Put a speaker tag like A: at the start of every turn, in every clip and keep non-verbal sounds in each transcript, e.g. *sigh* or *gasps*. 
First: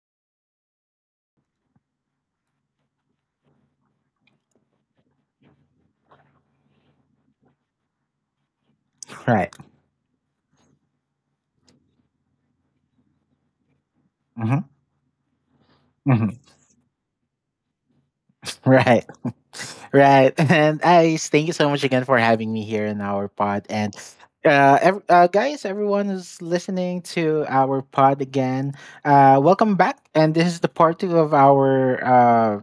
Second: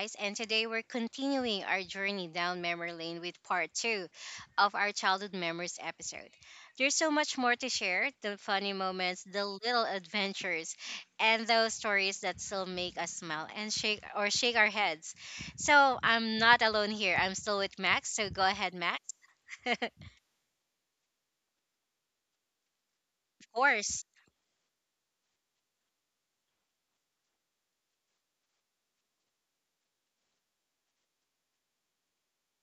A: Ice, and today we're continuing our journey down memory lane with part two of our childhood memories episode. There's so much more to share the funny moments, the
B: Right.
A: little adventures, and those stories that still make us smile and shake or shake
B: Mm-hmm.
A: our heads. So,
B: Mm-hmm.
A: I'm not alone here. I'm still with Max. So, go ahead, Max.
B: Right. *laughs*
A: *laughs* Of
B: Right. And I thank you so much again for having me here in our pod. And
A: course.
B: guys, everyone who's listening to our pod again, welcome back. And this is the part 2 of our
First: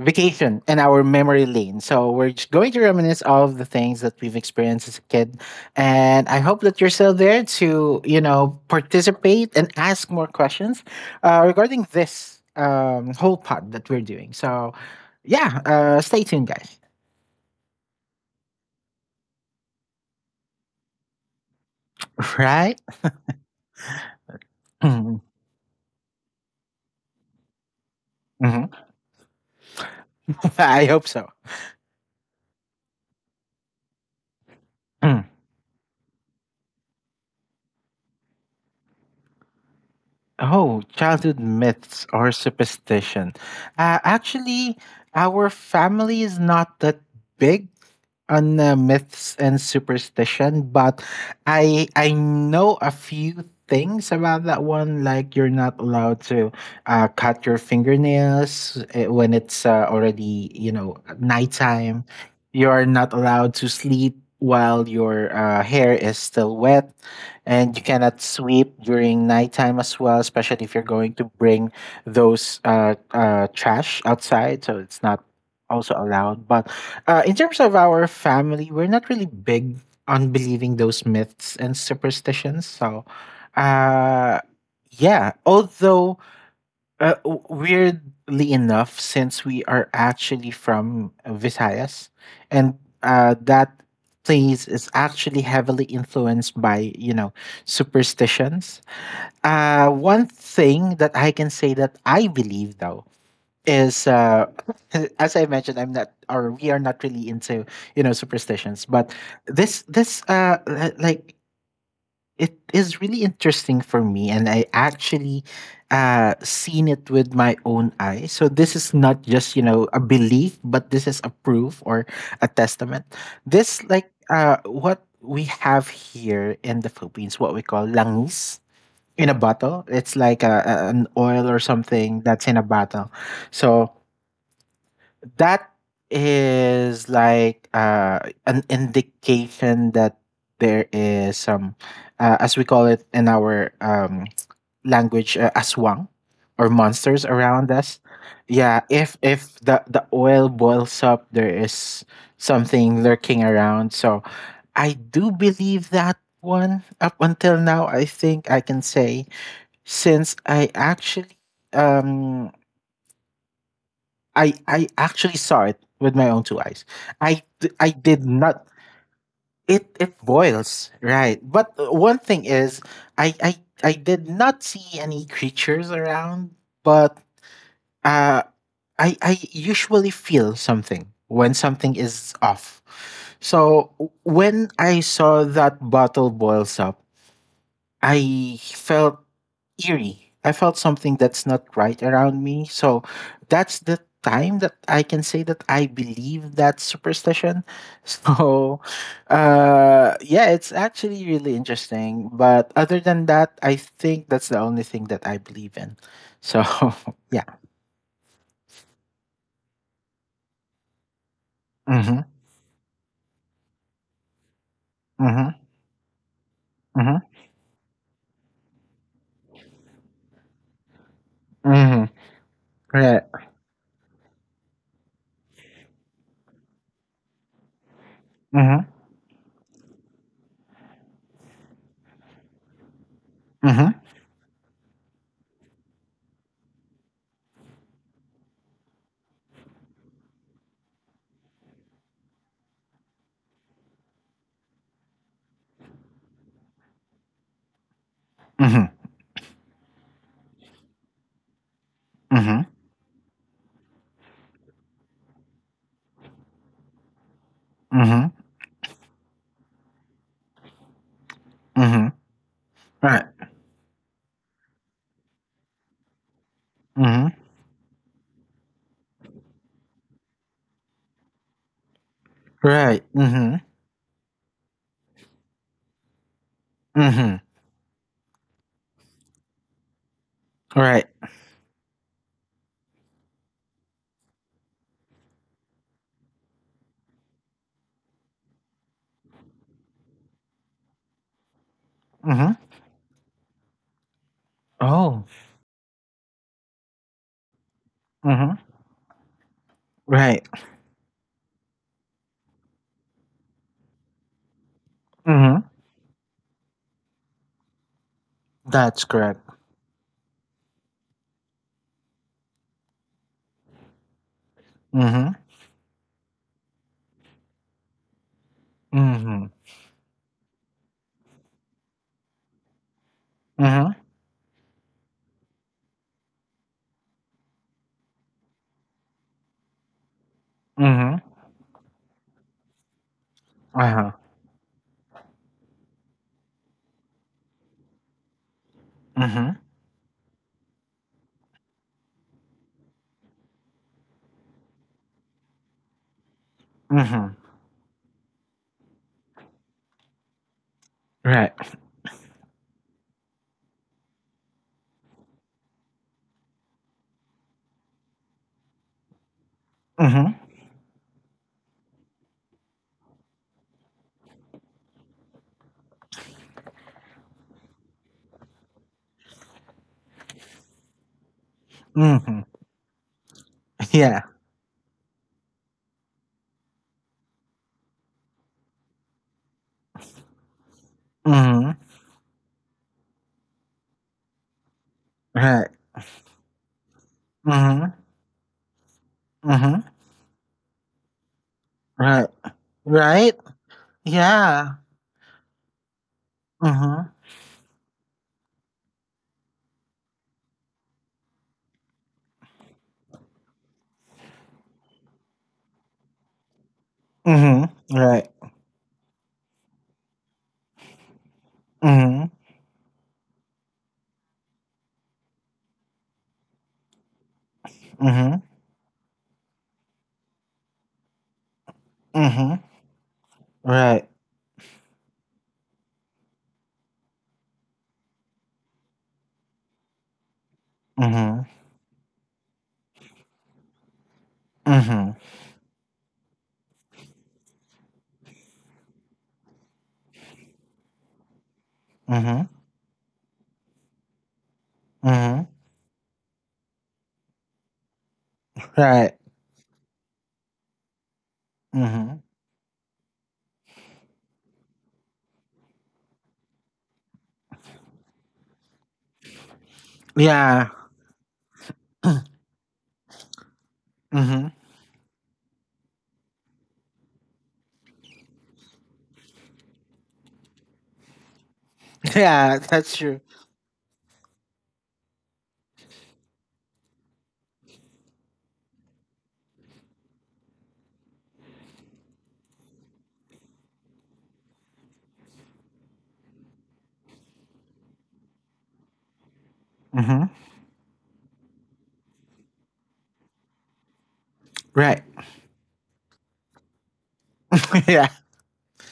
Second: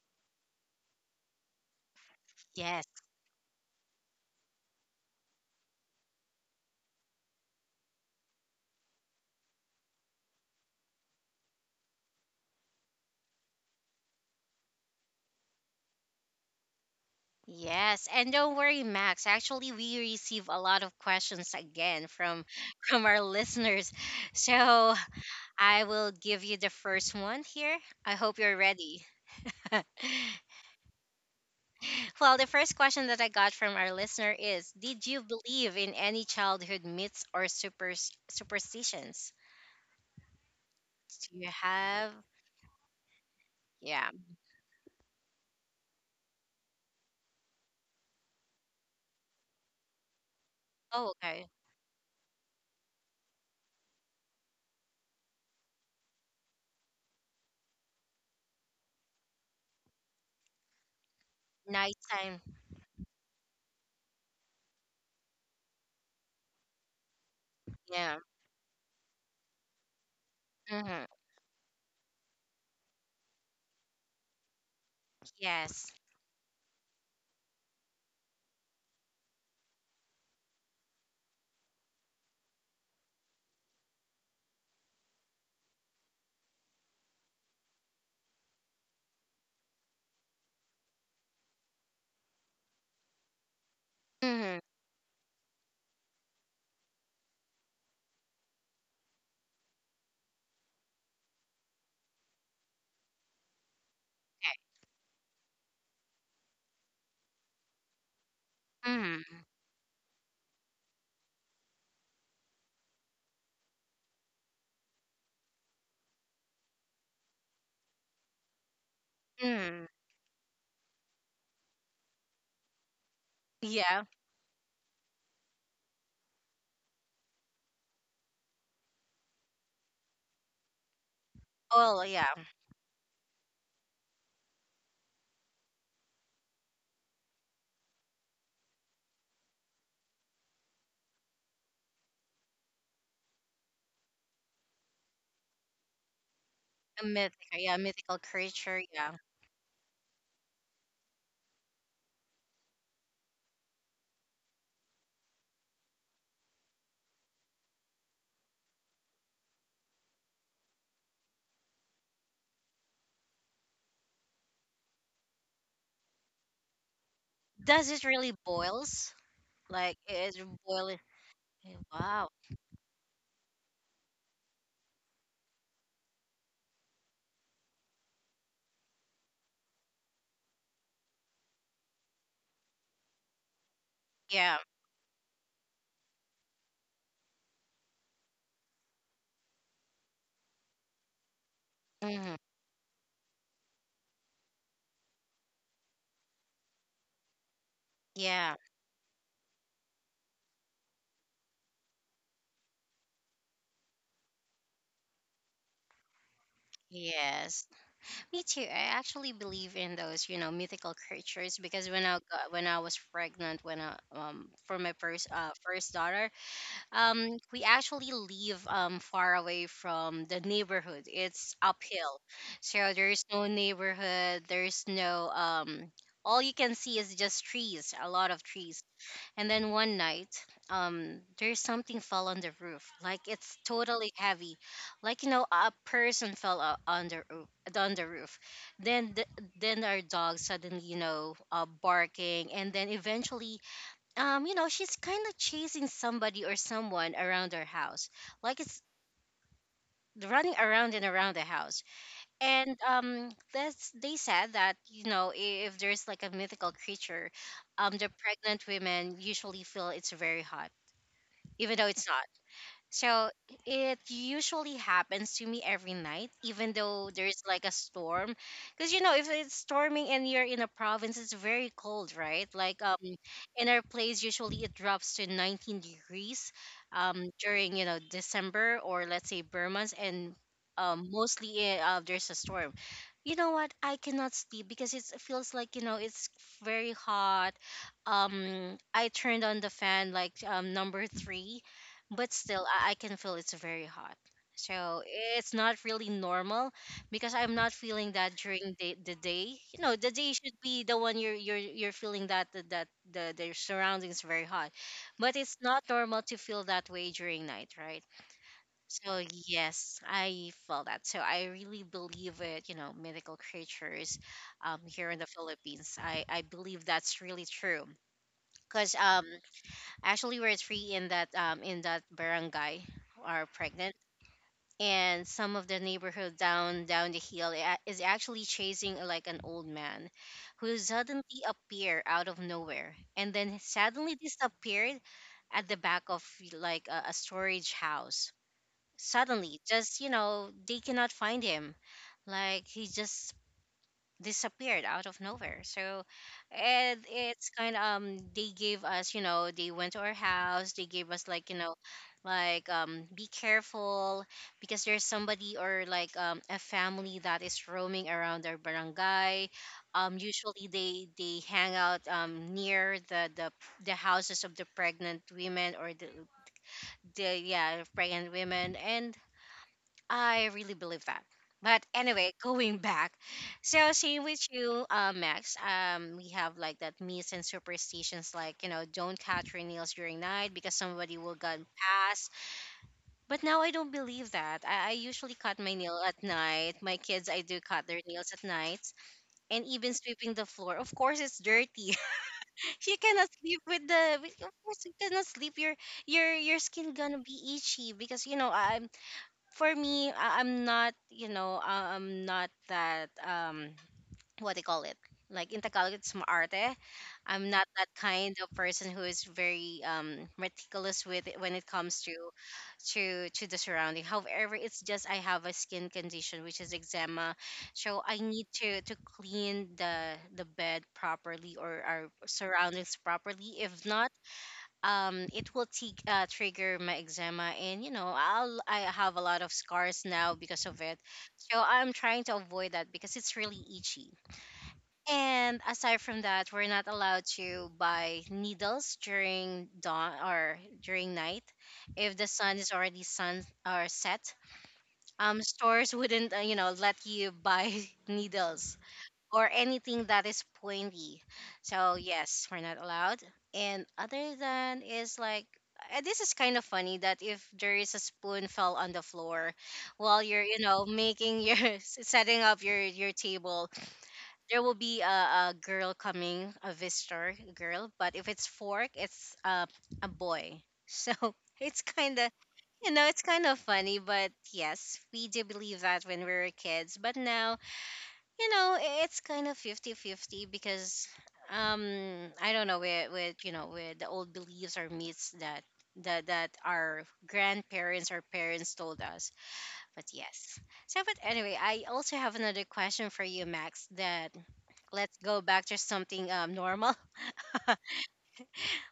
B: vacation and our memory lane. So we're just going to
A: Yes.
B: reminisce all of the things that we've experienced as a kid. And I hope that you're still there to, participate and ask more questions regarding this whole pod that we're doing. So yeah, stay tuned, guys. *laughs*
A: Yes, and don't worry, Max. Actually, we receive a lot of questions again from *laughs*
B: Right?
A: from our listeners. So
B: Mhm.
A: I will give you the first one here. I hope you're
B: Mhm.
A: ready. *laughs*
B: *laughs* I hope so.
A: Well, the first question that I got from our listener is, did you
B: Mm.
A: believe in any childhood myths or superstitions?
B: Oh,
A: Do
B: childhood
A: you
B: myths
A: have?
B: or superstition.
A: Yeah.
B: Actually, our family is not that big on myths and superstition, but
A: Oh, okay.
B: I know a few things about that one. Like you're not allowed to cut your fingernails when it's already nighttime.
A: Nighttime.
B: You are not allowed to sleep while your hair is still wet, and you
A: Yeah.
B: cannot sweep during nighttime as well. Especially if you're
A: Hmm.
B: going to bring those trash outside, so it's not
A: Yes.
B: also allowed. But in terms of our family, we're not really big on believing those myths and superstitions. So, uh, yeah, although weirdly enough, since we are actually from Visayas, and that
A: Hmm.
B: place is actually heavily influenced by superstitions. One thing that I can say that I believe though is,
A: Okay.
B: *laughs* as I mentioned, I'm not or we are not really into superstitions, but
A: Mm,
B: like it is really interesting for me, and I actually seen it with my own eyes. So this is not just
A: mm.
B: a belief, but this is a proof or a testament. This,
A: Yeah.
B: like, what we have here in the Philippines, what we call langis in a bottle. It's like a, an oil or
A: Oh,
B: something
A: yeah.
B: that's in a bottle. So that is like, an indication that there is some, as we call it in our language, aswang or
A: A
B: monsters
A: myth,
B: around
A: yeah,
B: us.
A: mythical
B: Yeah,
A: creature, yeah.
B: if the oil boils up, there is something lurking around. So I do believe that one up until now. I think I can say, since I actually, um I actually saw it with my own two eyes. I
A: Does it
B: did
A: really
B: not.
A: boils?
B: It
A: Like
B: it
A: it is
B: boils,
A: boiling?
B: right. But one
A: Wow.
B: thing is, I I I did not see any creatures around. But uh, I usually feel something when something is off. So
A: Yeah.
B: when I saw that bottle boils up, I felt eerie. I felt something that's not right
A: Hmm.
B: around me. So that's the time that I can say that I believe that superstition. *laughs*
A: Yeah.
B: So yeah, it's actually really interesting. But other than that, I think that's the only thing that I believe in. So *laughs* yeah.
A: Yes. Me too. I actually believe in those, you know, mythical creatures because
B: Mm-hmm.
A: when I was pregnant, for my first uh
B: Mm-hmm.
A: first daughter,
B: Mm-hmm.
A: we actually live far away from the neighborhood. It's
B: Mm-hmm.
A: uphill, so
B: Right.
A: there's no neighborhood. There's no all you can see is just trees, a lot of trees.
B: Mm-hmm.
A: And then one night, there's something fell on the roof. Like it's
B: Mm-hmm.
A: totally heavy, like you know, a person fell on the roof. On the roof. Then, then our dog suddenly, barking, and then eventually, she's kind of chasing somebody or someone around her house. Like it's
B: Mm-hmm.
A: running around and around the house.
B: Mm-hmm.
A: And that's they said that, if there's like a mythical creature, the
B: Mm-hmm.
A: pregnant women usually feel it's very hot even though it's
B: Mm-hmm.
A: not.
B: Right.
A: So it usually happens to me every night, even though
B: Mm-hmm.
A: there's like a storm. Because if it's storming and you're in a province, it's very cold, right? Like
B: Right. Mm-hmm.
A: in our place, usually it drops to 19 degrees,
B: Mm-hmm.
A: during December, or let's say Burr months, and
B: Right.
A: mostly there's a storm. You know what? I cannot sleep because it feels like it's very hot. I turned on the fan like number three, but
B: Mhm.
A: still I can feel it's very hot. So
B: Oh.
A: it's not really normal because I'm not feeling that
B: Mhm.
A: during the day. The day
B: Right.
A: should be the one you're feeling that the surroundings very hot, but it's
B: Mhm.
A: not normal to feel that way during night, right?
B: That's
A: So
B: correct.
A: yes, I felt that, so I really believe it. Mythical creatures, here in the
B: Mhm.
A: Philippines, I believe that's really true, because
B: Mhm.
A: actually, we're three in that, in that barangay, are pregnant,
B: Mhm.
A: and some of the neighborhood down the hill is actually chasing, like an old man, who
B: Mhm.
A: suddenly appeared out of nowhere and then
B: Uh-huh.
A: suddenly disappeared at the back of like a storage house.
B: Mhm.
A: Suddenly, they cannot find him. Like he just disappeared out of nowhere. So, and
B: Mhm.
A: it's kind of they gave us, they went to our house, they gave us like,
B: Right.
A: like be careful, because there's somebody or like a family that is roaming around our barangay.
B: Mhm.
A: Usually they hang out near the houses of the pregnant women, or the yeah, pregnant women, and I really believe that. But anyway,
B: Mhm.
A: *laughs* going back,
B: *laughs*
A: so
B: Yeah.
A: same with you, Max. We have like that myths and superstitions, like don't cut your nails during night because somebody will
B: Mhm.
A: gun past. But now I don't believe that. I usually
B: Right.
A: cut my nail at night. My kids, I do
B: Mhm.
A: cut their nails at night,
B: Mhm.
A: and even sweeping the floor. Of course, it's dirty.
B: Right.
A: *laughs* you
B: Right?
A: cannot sleep with the. With- Of
B: Yeah.
A: course, you cannot sleep. Your skin
B: Mhm.
A: gonna be itchy because for me, I'm not that what do you call it? Like in Tagalog, it's maarte. I'm not
B: Mhm.
A: that
B: Right.
A: kind of person who is very meticulous with it when it comes to
B: Mhm.
A: the surrounding. However, it's just I have a skin condition which is eczema, so I
B: Mhm.
A: need to clean the bed properly or our
B: Mhm.
A: surroundings properly. If
B: Right.
A: not, it will trigger my eczema, and I have a lot of scars now because of it,
B: Mhm.
A: so I'm trying to avoid that because it's really itchy.
B: Mhm.
A: And aside from that, we're not allowed to buy needles during dawn or during night, if the
B: Mhm.
A: sun is already sun or set.
B: Mhm.
A: Stores wouldn't, let you buy *laughs* needles
B: Right.
A: or anything that is pointy. So
B: Mhm.
A: yes, we're not allowed. And other than is like, this is kind of funny that if there is a spoon fell on the floor while you're,
B: Yeah.
A: making your *laughs* setting up your table,
B: Mhm.
A: there will be a girl coming, a visitor girl, but if it's fork, it's a boy. So *laughs* it's
B: *laughs*
A: kind of
B: Yeah,
A: you
B: that's
A: know
B: true.
A: it's kind of funny, but yes, we do believe that when we were kids. But now, it's kind of 50 50, because I don't know with with the old beliefs or myths that that our grandparents or parents told us. But
B: Mhm.
A: yes. So but anyway, I also have another question for you, Max. That,
B: Right.
A: let's go back to something normal. *laughs*
B: *laughs* Yeah.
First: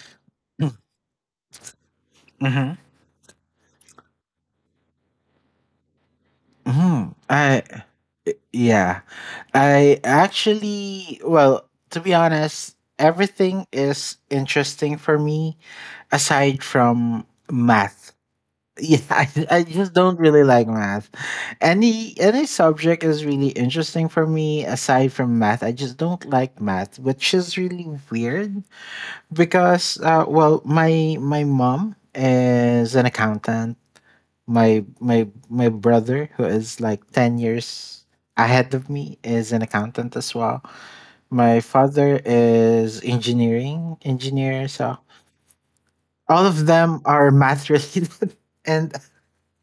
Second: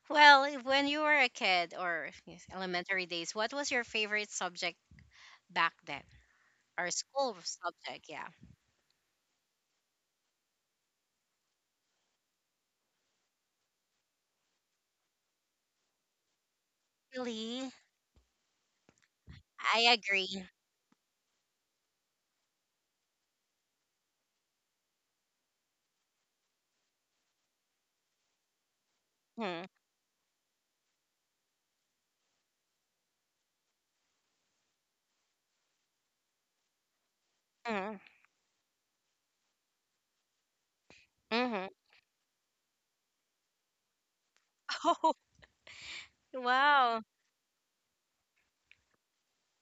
A: Well, when you were a kid, or, yes,
B: Mm-hmm.
A: elementary days, what was your favorite subject back then, or
B: Mm-hmm.
A: school
B: I
A: subject? Yeah.
B: Yeah. I Actually, well, to be honest, everything is interesting for me aside from
A: Really?
B: math. Yeah, *laughs* I
A: I
B: just don't really
A: agree.
B: like math. Any subject is really interesting for me aside from math. I just don't like math, which is really weird,
A: Hmm.
B: because well, my mom is an accountant. My brother, who is like 10
A: Hmm.
B: years ahead of me, is an accountant as well. My
A: Hmm.
B: father is engineer. So
A: Oh, *laughs*
B: all of them
A: wow.
B: are math related, *laughs* and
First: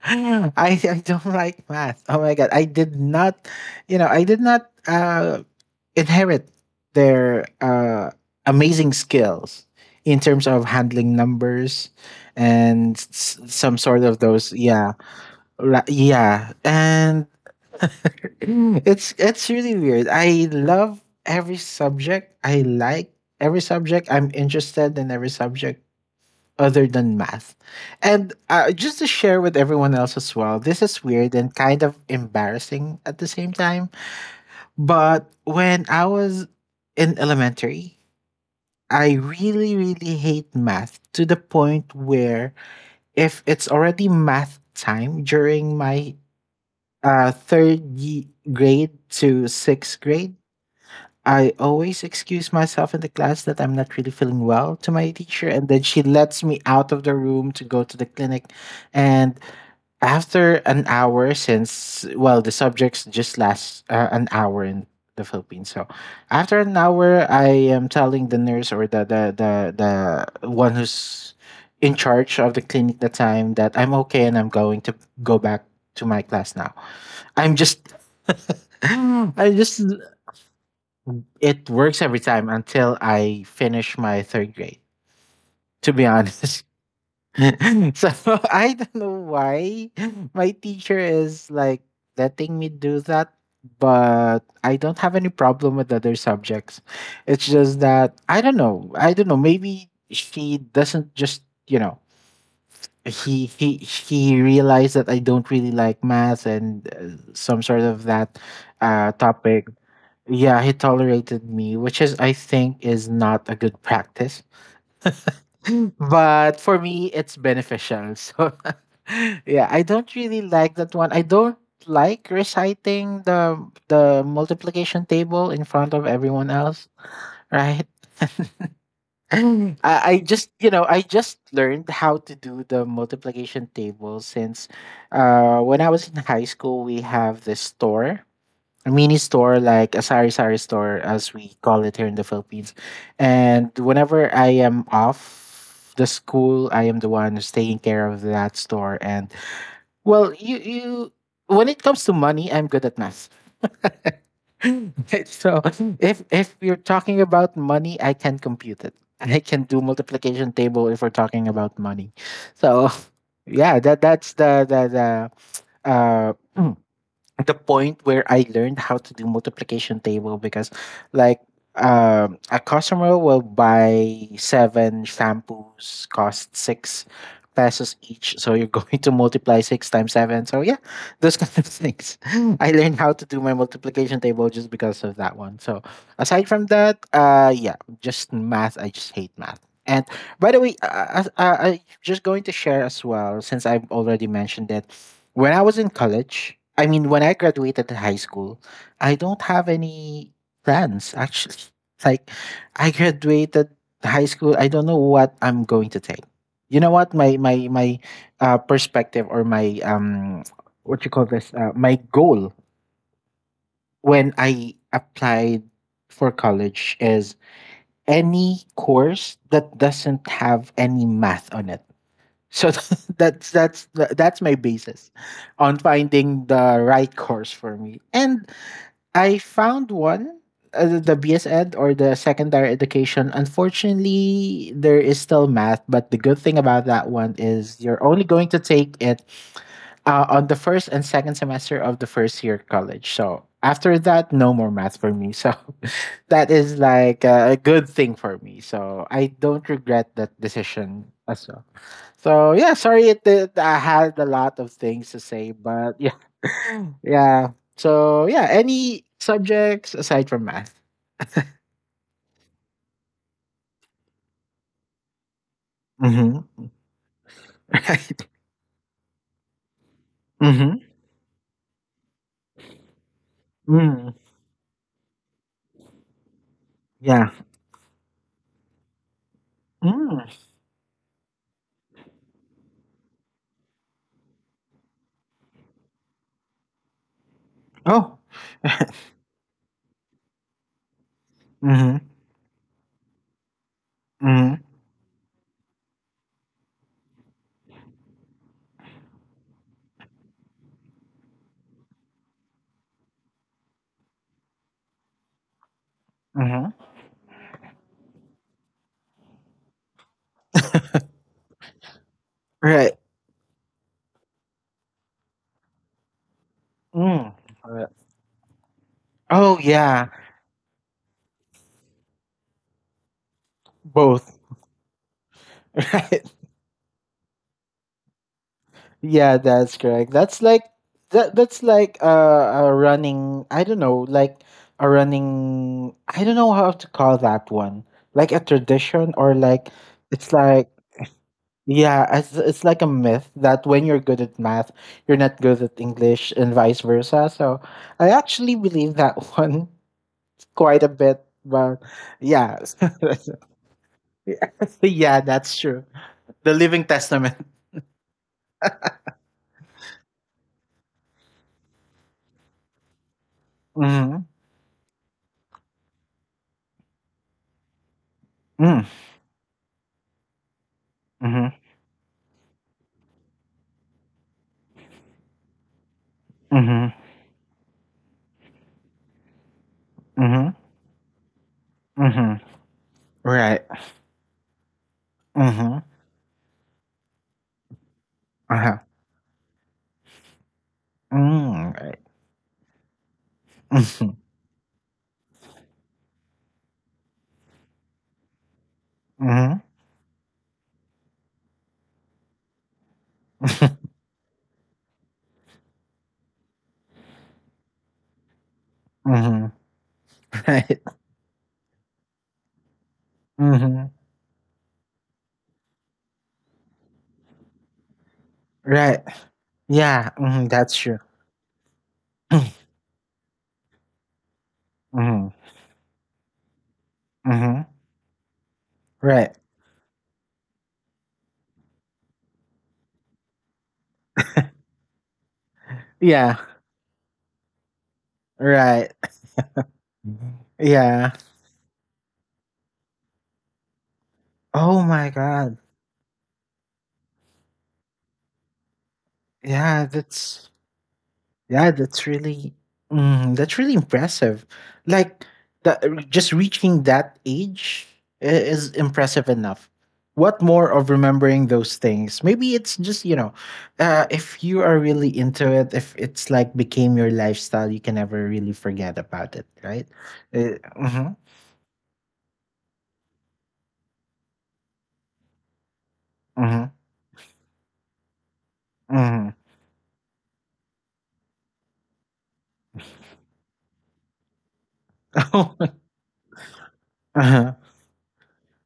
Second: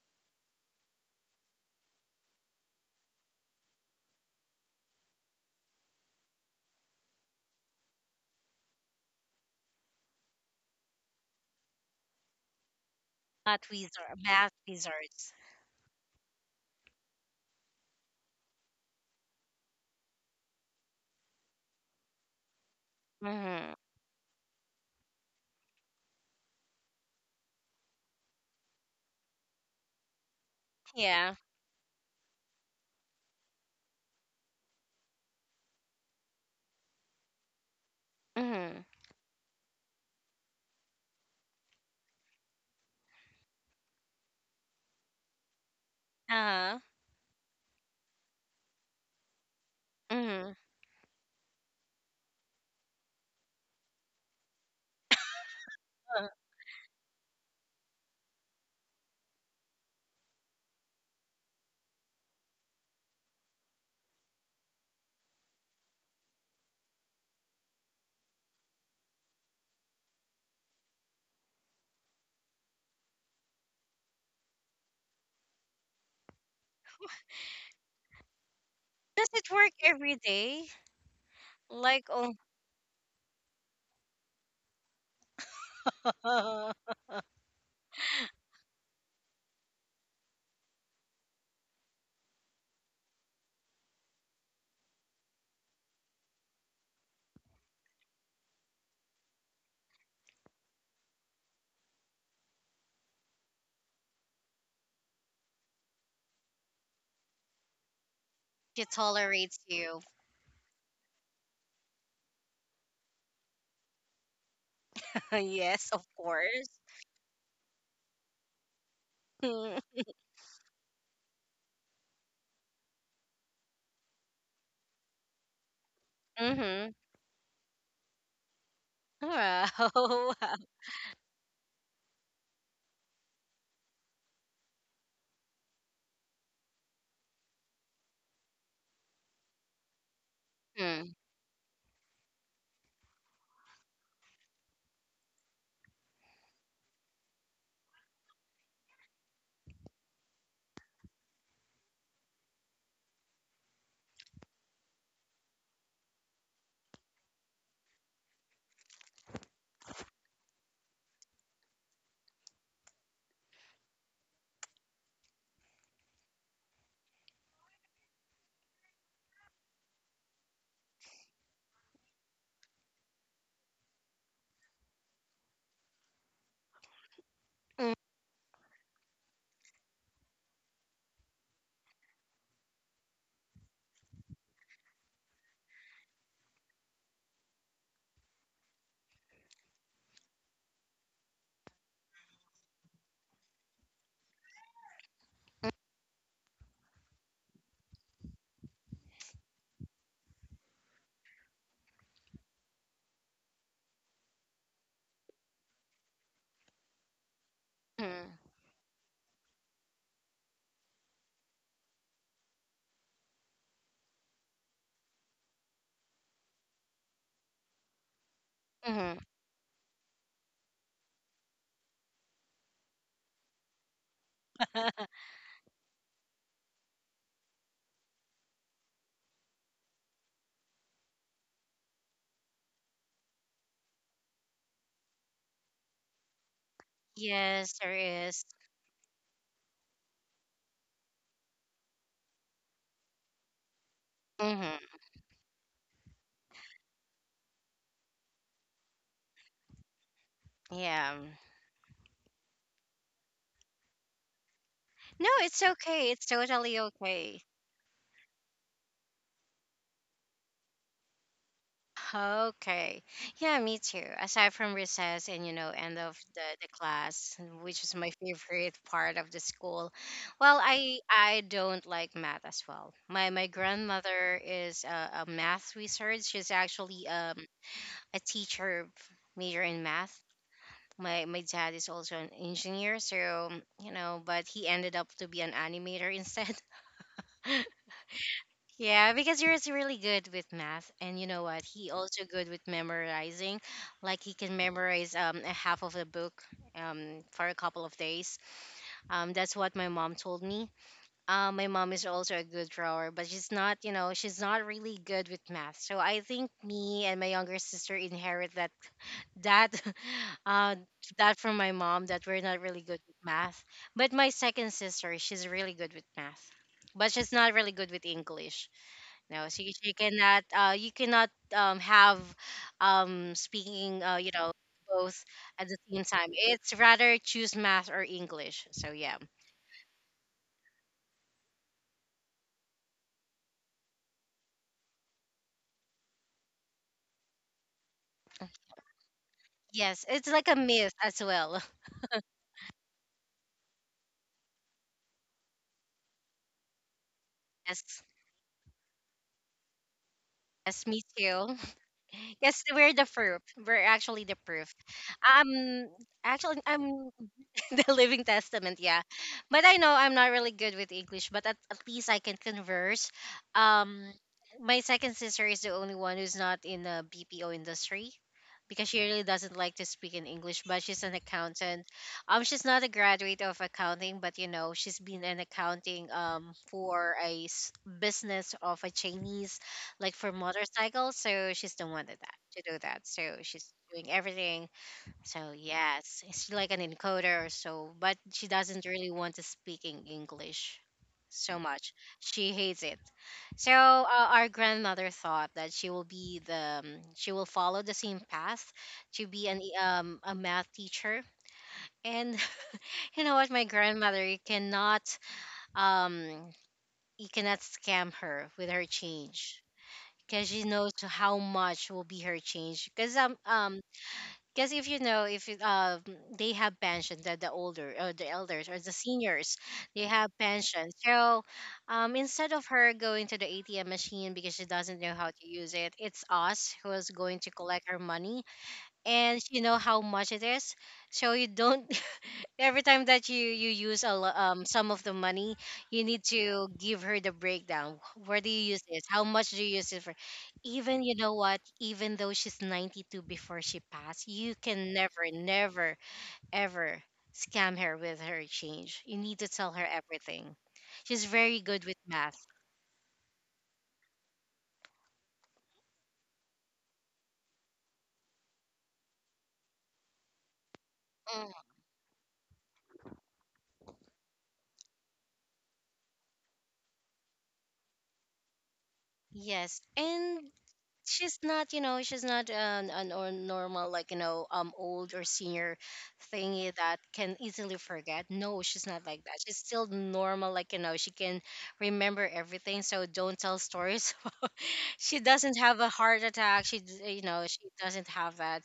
B: I, I don't like math. Oh my god, I did not, I did not inherit their amazing skills in terms of handling numbers and
A: Hot
B: some sort
A: tweezer,
B: of
A: bath
B: those, yeah.
A: tweezers.
B: Yeah, and it's really weird. I love every subject. I like every
A: Mm-hmm.
B: subject. I'm interested in every subject other than math. And just to share with everyone else as well, this is
A: Yeah.
B: weird and kind of embarrassing at the same time, but when I was in elementary,
A: Mm-hmm.
B: I really really hate math, to the point where, if it's already math time during my
A: Uh-huh.
B: third grade to sixth grade,
A: Mm-hmm.
B: I always excuse myself in the class, that I'm not really feeling well, to my teacher, and then she
A: Uh,
B: lets me out of the room to go to the clinic. And after an hour, since, well, the subjects just last an hour in the Philippines. So after an hour, I am telling the nurse, or the, one who's in charge of the clinic that time, that I'm okay and I'm going to go back to my class now. I'm just. *laughs*
A: Does
B: I'm
A: it work
B: just
A: every day?
B: It works
A: Like,
B: every
A: oh,
B: time until I finish my third grade, to be honest.
A: *laughs*
B: *laughs* So *laughs* I don't know why my teacher is like letting me do that, but I don't have any problem with other subjects. It's just that I don't know. I don't know. Maybe she doesn't just, you know, he realized that I don't really like math and some sort of that
A: she tolerates
B: topic.
A: you.
B: Yeah, he tolerated me, which is, I think, is not a good practice.
A: *laughs* Yes, of
B: But
A: course.
B: for me it's beneficial. *laughs* So yeah,
A: Mm.
B: I don't really like that one. I don't like reciting the multiplication table in front of everyone else,
A: Mm-hmm.
B: right? *laughs* I, I
A: Wow.
B: just
A: *laughs*
B: you know I just learned how to do the multiplication table since, when I was in high school, we have this store mini store, like a sari sari
A: Wow.
B: store,
A: Mm.
B: as we call it here in the Philippines. And whenever I am off the school, I am the one who's taking care of that store. And well, you when it comes to money, I'm good at math. *laughs* *laughs* So if we are talking about money, I can compute it. I can do multiplication table if we're talking about money. So *laughs* yeah, that's the uh point where I learned how to do multiplication table, because like, a customer will buy seven shampoos, cost 6 pesos each, so you're *laughs* going to multiply six times seven. So yeah, those *laughs* kind of things *laughs* I learned how to do my multiplication table just because of that one. So aside from that, yeah, just math, I just hate math. And by the way, I'm just going to share as well, since I've already mentioned it, when I was in college, I mean, when I graduated high school, I don't have any plans actually. *laughs* Like, I graduated high school. I don't know what I'm going to take. You know what? My
A: Mm-hmm.
B: perspective, or my, what you call this? My goal when I applied for college is any
A: Mm-hmm.
B: course that doesn't have any math on it. So *laughs* that's my basis on finding the right course for me. And I found one, the BS Ed, or the secondary education. Unfortunately, there is still math, but the good thing about
A: *laughs*
B: that one
A: Yes,
B: is
A: there
B: you're only
A: is.
B: going to take it on the first and second semester of the first year college. So after that, no more math
A: Mm-hmm.
B: for me. So *laughs* that is like a good thing for me. So I don't regret that decision
A: Yeah.
B: as well. So yeah, sorry, it I had a lot of things to
A: No,
B: say,
A: it's
B: but
A: okay.
B: yeah,
A: It's totally
B: *laughs*
A: okay.
B: yeah. So yeah, any subjects aside from math?
A: Okay. Yeah, me too. Aside from recess and end of the,
B: Mm-hmm.
A: the
B: *laughs*
A: class, which is my
B: Right.
A: favorite part of the school. Well,
B: Mm-hmm.
A: I don't like math as well. My
B: Mm.
A: grandmother is a math research. She's actually
B: Yeah.
A: a teacher major in math.
B: Mm.
A: My dad is also an engineer, so but he ended up to be an animator *laughs* instead.
B: Oh. *laughs*
A: Yeah, because Yuri's really good with math, and you know what? He
B: Mm-hmm.
A: also good with memorizing. Like he can
B: Mm-hmm.
A: memorize a half of the book, for a couple of days. That's what my mom told me. My mom is also a good drawer, but she's not really good with math. So I think
B: Mm-hmm.
A: me and my younger sister inherit that *laughs* uh that from my mom, that we're not really
B: Right.
A: good with math. But my second sister, she's really good with math, but
B: Mm.
A: she's not really
B: Uh,
A: good with English. No,
B: Oh
A: so you
B: yeah,
A: cannot have speaking
B: both.
A: both at the
B: *laughs*
A: same
B: Right.
A: time. It's rather choose math or English. So yeah.
B: Yeah, that's correct. That's like, that's like a, running, I don't know, like a running, I don't know how to call that one. Like a tradition, or like,
A: Yes, it's
B: it's
A: like a
B: like,
A: myth as well. *laughs*
B: yeah, it's like a myth that when you're good at math, you're not good at English, and vice versa. So
A: Yes.
B: I actually believe that *laughs* one quite
A: Yes,
B: a
A: me
B: bit,
A: too. *laughs*
B: but yeah.
A: Yes, we're the
B: *laughs*
A: proof. We're actually the proof.
B: Yeah, that's true.
A: Um
B: The
A: Actually,
B: living
A: I'm
B: testament.
A: *laughs* the Living Testament, yeah. But I know I'm not really good with English, but at least I can converse. Um,
B: Mhm.
A: my second sister is the only one who's not in the BPO industry
B: Mm.
A: because she really doesn't like to speak in English, but she's an
B: Mhm.
A: accountant. She's not a graduate of accounting, but she's been in accounting
B: Mhm.
A: for a business of a Chinese, like for
B: Mhm.
A: motorcycles. So she's the one that
B: Mhm.
A: to do that. So
B: Right.
A: she's doing everything, so
B: Mhm.
A: yes, it's like an encoder or so, but she
B: Uh-huh.
A: doesn't really want to speak in English so
B: Mm,
A: much.
B: right.
A: She hates it. So
B: Mhm.
A: our grandmother thought that she will be the she will follow the same path to be
B: Mhm.
A: a math teacher. And *laughs* you know what, my
B: Mhm. *laughs*
A: grandmother, um you cannot scam her with her change, because she
B: Right.
A: knows how much will be her change. Because um um
B: Mhm.
A: Because if you know, if it, they have pension, the older, or the elders, or the
B: Right.
A: seniors, they
B: Yeah,
A: have
B: mhm, that's
A: pension.
B: true.
A: So,
B: *clears throat*
A: instead of her going to the ATM machine because she doesn't know how
B: Mhm.
A: to use it, it's us who is going to
B: Mhm.
A: collect her money,
B: Right.
A: and you know how much it is. So you don't *laughs* every time that you use some of the money, you need
B: Yeah.
A: to give her the breakdown. Where do you use
B: Right.
A: this, how much do you use it for?
B: Mhm.
A: Even
B: Yeah.
A: you know what, even though she's 92 before she passed, you
B: Oh
A: can
B: my
A: never,
B: god.
A: never ever scam her with her change. You need to tell her
B: Yeah, that's
A: everything. She's very
B: Yeah,
A: good with
B: that's
A: math.
B: really mm, that's really impressive. Like that, just reaching that age is impressive enough. What more of remembering
A: Mm.
B: those things? Maybe it's just if you are really into it, if it's like became your lifestyle, you can never really forget about it,
A: Yes,
B: right?
A: and
B: Mhm,
A: she's not, you know, she's not an, an or normal, like, you know, old or senior
B: mhm,
A: thingy that can easily forget. No, she's not like
B: mhm.
A: that. She's still normal, like, you know, she can remember everything. So don't tell stories. *laughs* She doesn't have a
B: *laughs*
A: heart attack. You know,
B: Uh-huh.
A: she doesn't have that.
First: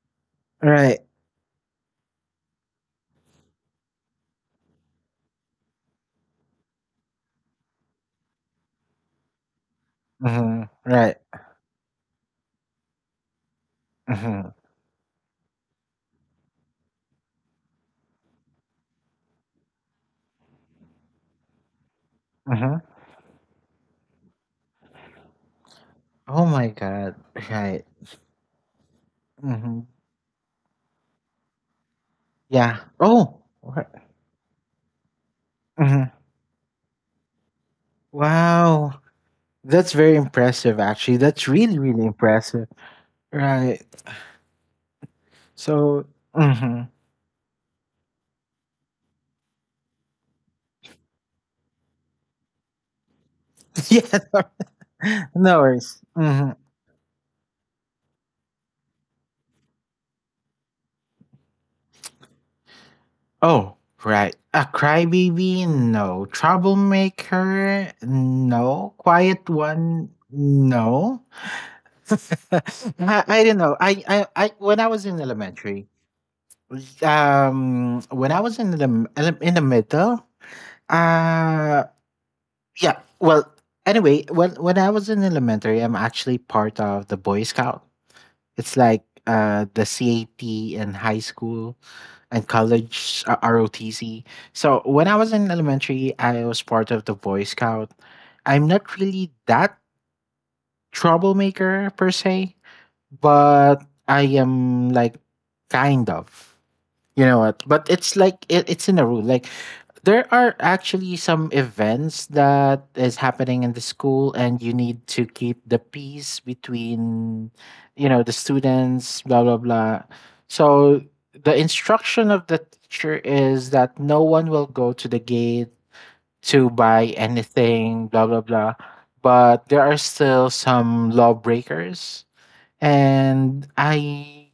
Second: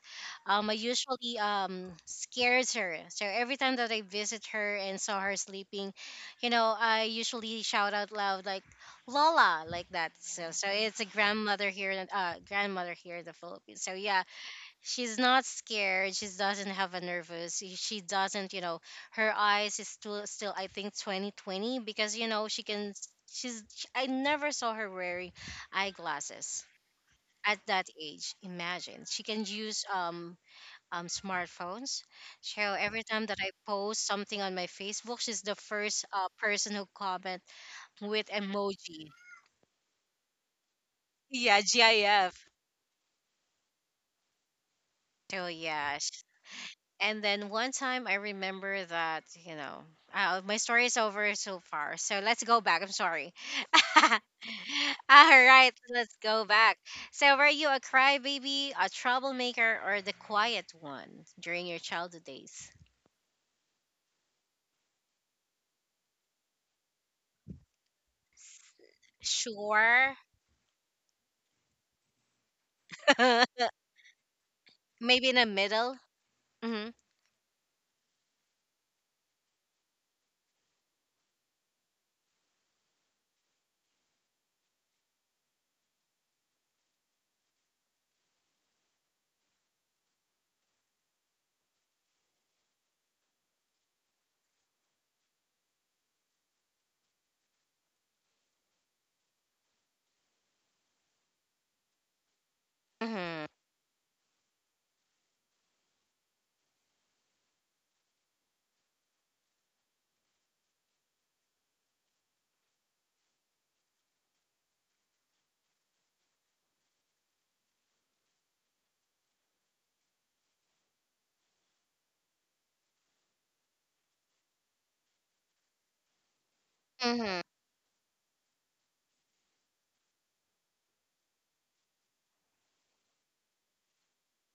A: I
B: Right.
A: usually scares her. So every time that I visit her and saw her sleeping, you know, I usually shout out loud like Lola, like that. So
B: Mhm,
A: it's a
B: right.
A: grandmother here in the Philippines. So yeah,
B: Mhm,
A: she's not scared. She doesn't have a nervous. She doesn't, you know, her eyes is still I think 2020, because you know she
B: mhm.
A: can she's sh I never saw her wearing
B: Oh
A: eyeglasses
B: my God.
A: at
B: Right.
A: that age. Imagine. She can
B: Hmm.
A: use smartphones. So
B: Yeah.
A: every time that
B: Oh.
A: I post something on my Facebook, she's the first
B: Mhm.
A: person who comment with
B: Wow.
A: emoji.
B: That's very impressive, actually. That's
A: Yeah,
B: really, really
A: GIF.
B: impressive. Right.
A: Oh
B: So,
A: yes.
B: hmm
A: And then one time I remember that, you know, my story is over so far. So let's go back. I'm sorry.
B: *laughs*
A: *laughs*
B: yeah, no,
A: All
B: no
A: right,
B: worries.
A: let's go
B: Hmm
A: back. So were you a crybaby, a troublemaker, or the quiet one during your childhood days?
B: Oh, right. A crybaby? No. Troublemaker? No. Quiet one?
A: Sure.
B: No. *laughs* I, I don't
A: *laughs*
B: know. I, when I was in
A: Maybe in the
B: elementary,
A: middle. Mm-hmm.
B: when I was in in the middle, uh, yeah. Anyway, when I was in elementary, I'm actually part of the Boy Scout. It's like the CAT in high school and college ROTC. So when I was in elementary, I was part of the Boy Scout. I'm not really that troublemaker per se,
A: Mm-hmm.
B: but I am like kind of. You know what? But it's in a rule. Like there are actually some events that is happening in the school, and you need to keep the peace between, you know, the students, blah blah blah. So the instruction of the teacher is that no one will go to the gate to buy
A: Mm-hmm.
B: anything, blah blah blah. But there are still some lawbreakers, and I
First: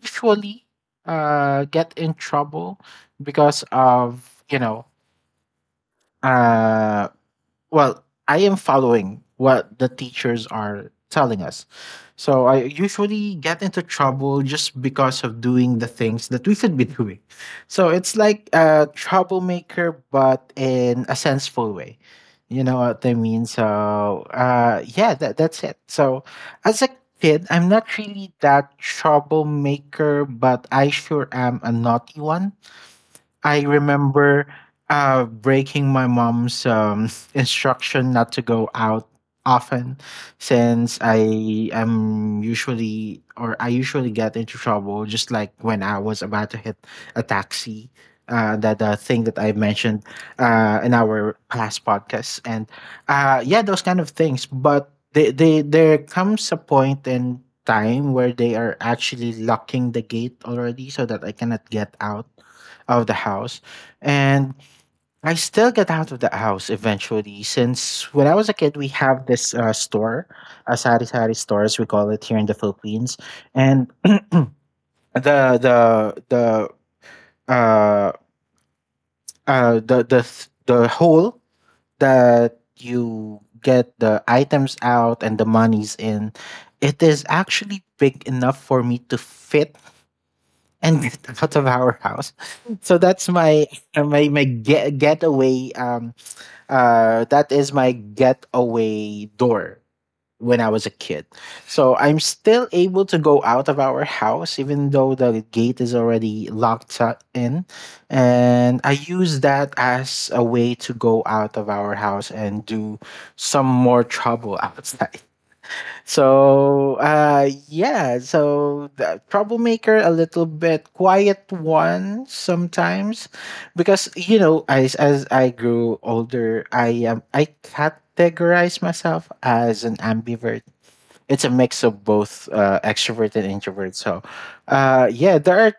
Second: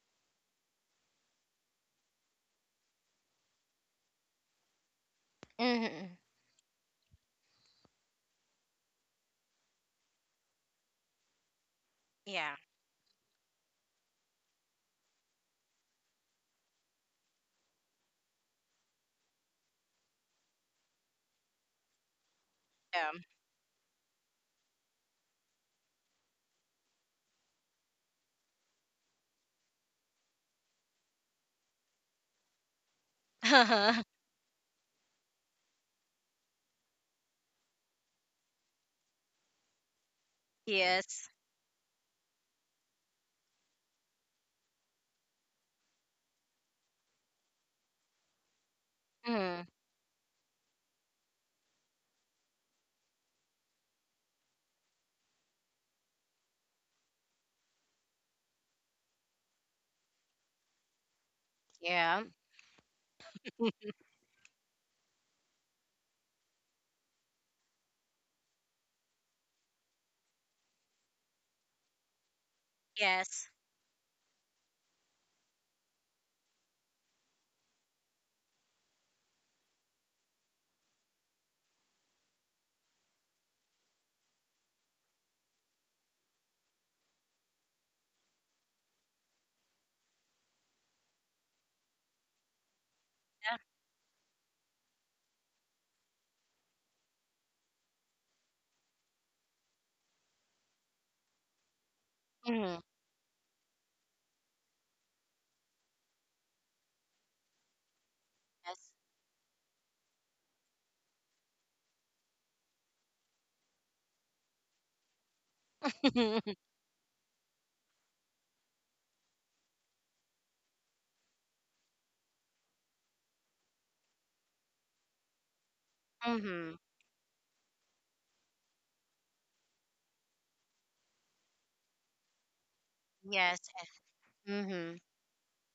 B: usually get in trouble because of, you know,
A: Mm-hmm.
B: uh, well, I am following what the teachers are telling us. So
A: Yeah.
B: I usually get into trouble just because of doing the things that we should be doing. So it's like a troublemaker, but in a senseful way. You know what I mean? So yeah, that's it. So as a kid, I'm not really that troublemaker, but I sure am a naughty one. I
A: Yeah.
B: remember breaking my mom's *laughs* instruction not to go out often,
A: *laughs*
B: since
A: Yes.
B: I am usually, or I usually get into trouble, just like when I was about to hit a taxi. That thing that I
A: Mm-hmm.
B: mentioned in our past podcast, and yeah, those kind of things. But there comes a point in time where they are actually locking the gate already, so that I cannot get out
A: Yeah.
B: of the house. And I still get out of the house eventually, since when I was a kid, we have this store, a sari sari store, as we call it here in the Philippines.
A: Yes.
B: And the, the, the, uh, the hole that you get the items out and the monies in, it is actually big enough for me to fit and *laughs* get out of our house. So that's my my my get, getaway that is my getaway door when I was a kid. So I'm still
A: Mm-hmm.
B: able to go out of our house, even though the gate is already locked in. And
A: Yes.
B: I use that as a way to go out of our house and do some more trouble *laughs* outside.
A: *laughs*
B: So yeah, so the troublemaker, a little bit quiet one sometimes, because you know, as I grew older,
A: Mm-hmm.
B: I categorize myself as an ambivert. It's a mix of both extrovert and
A: Yes.
B: introvert. So
A: Mm-hmm.
B: yeah, there are,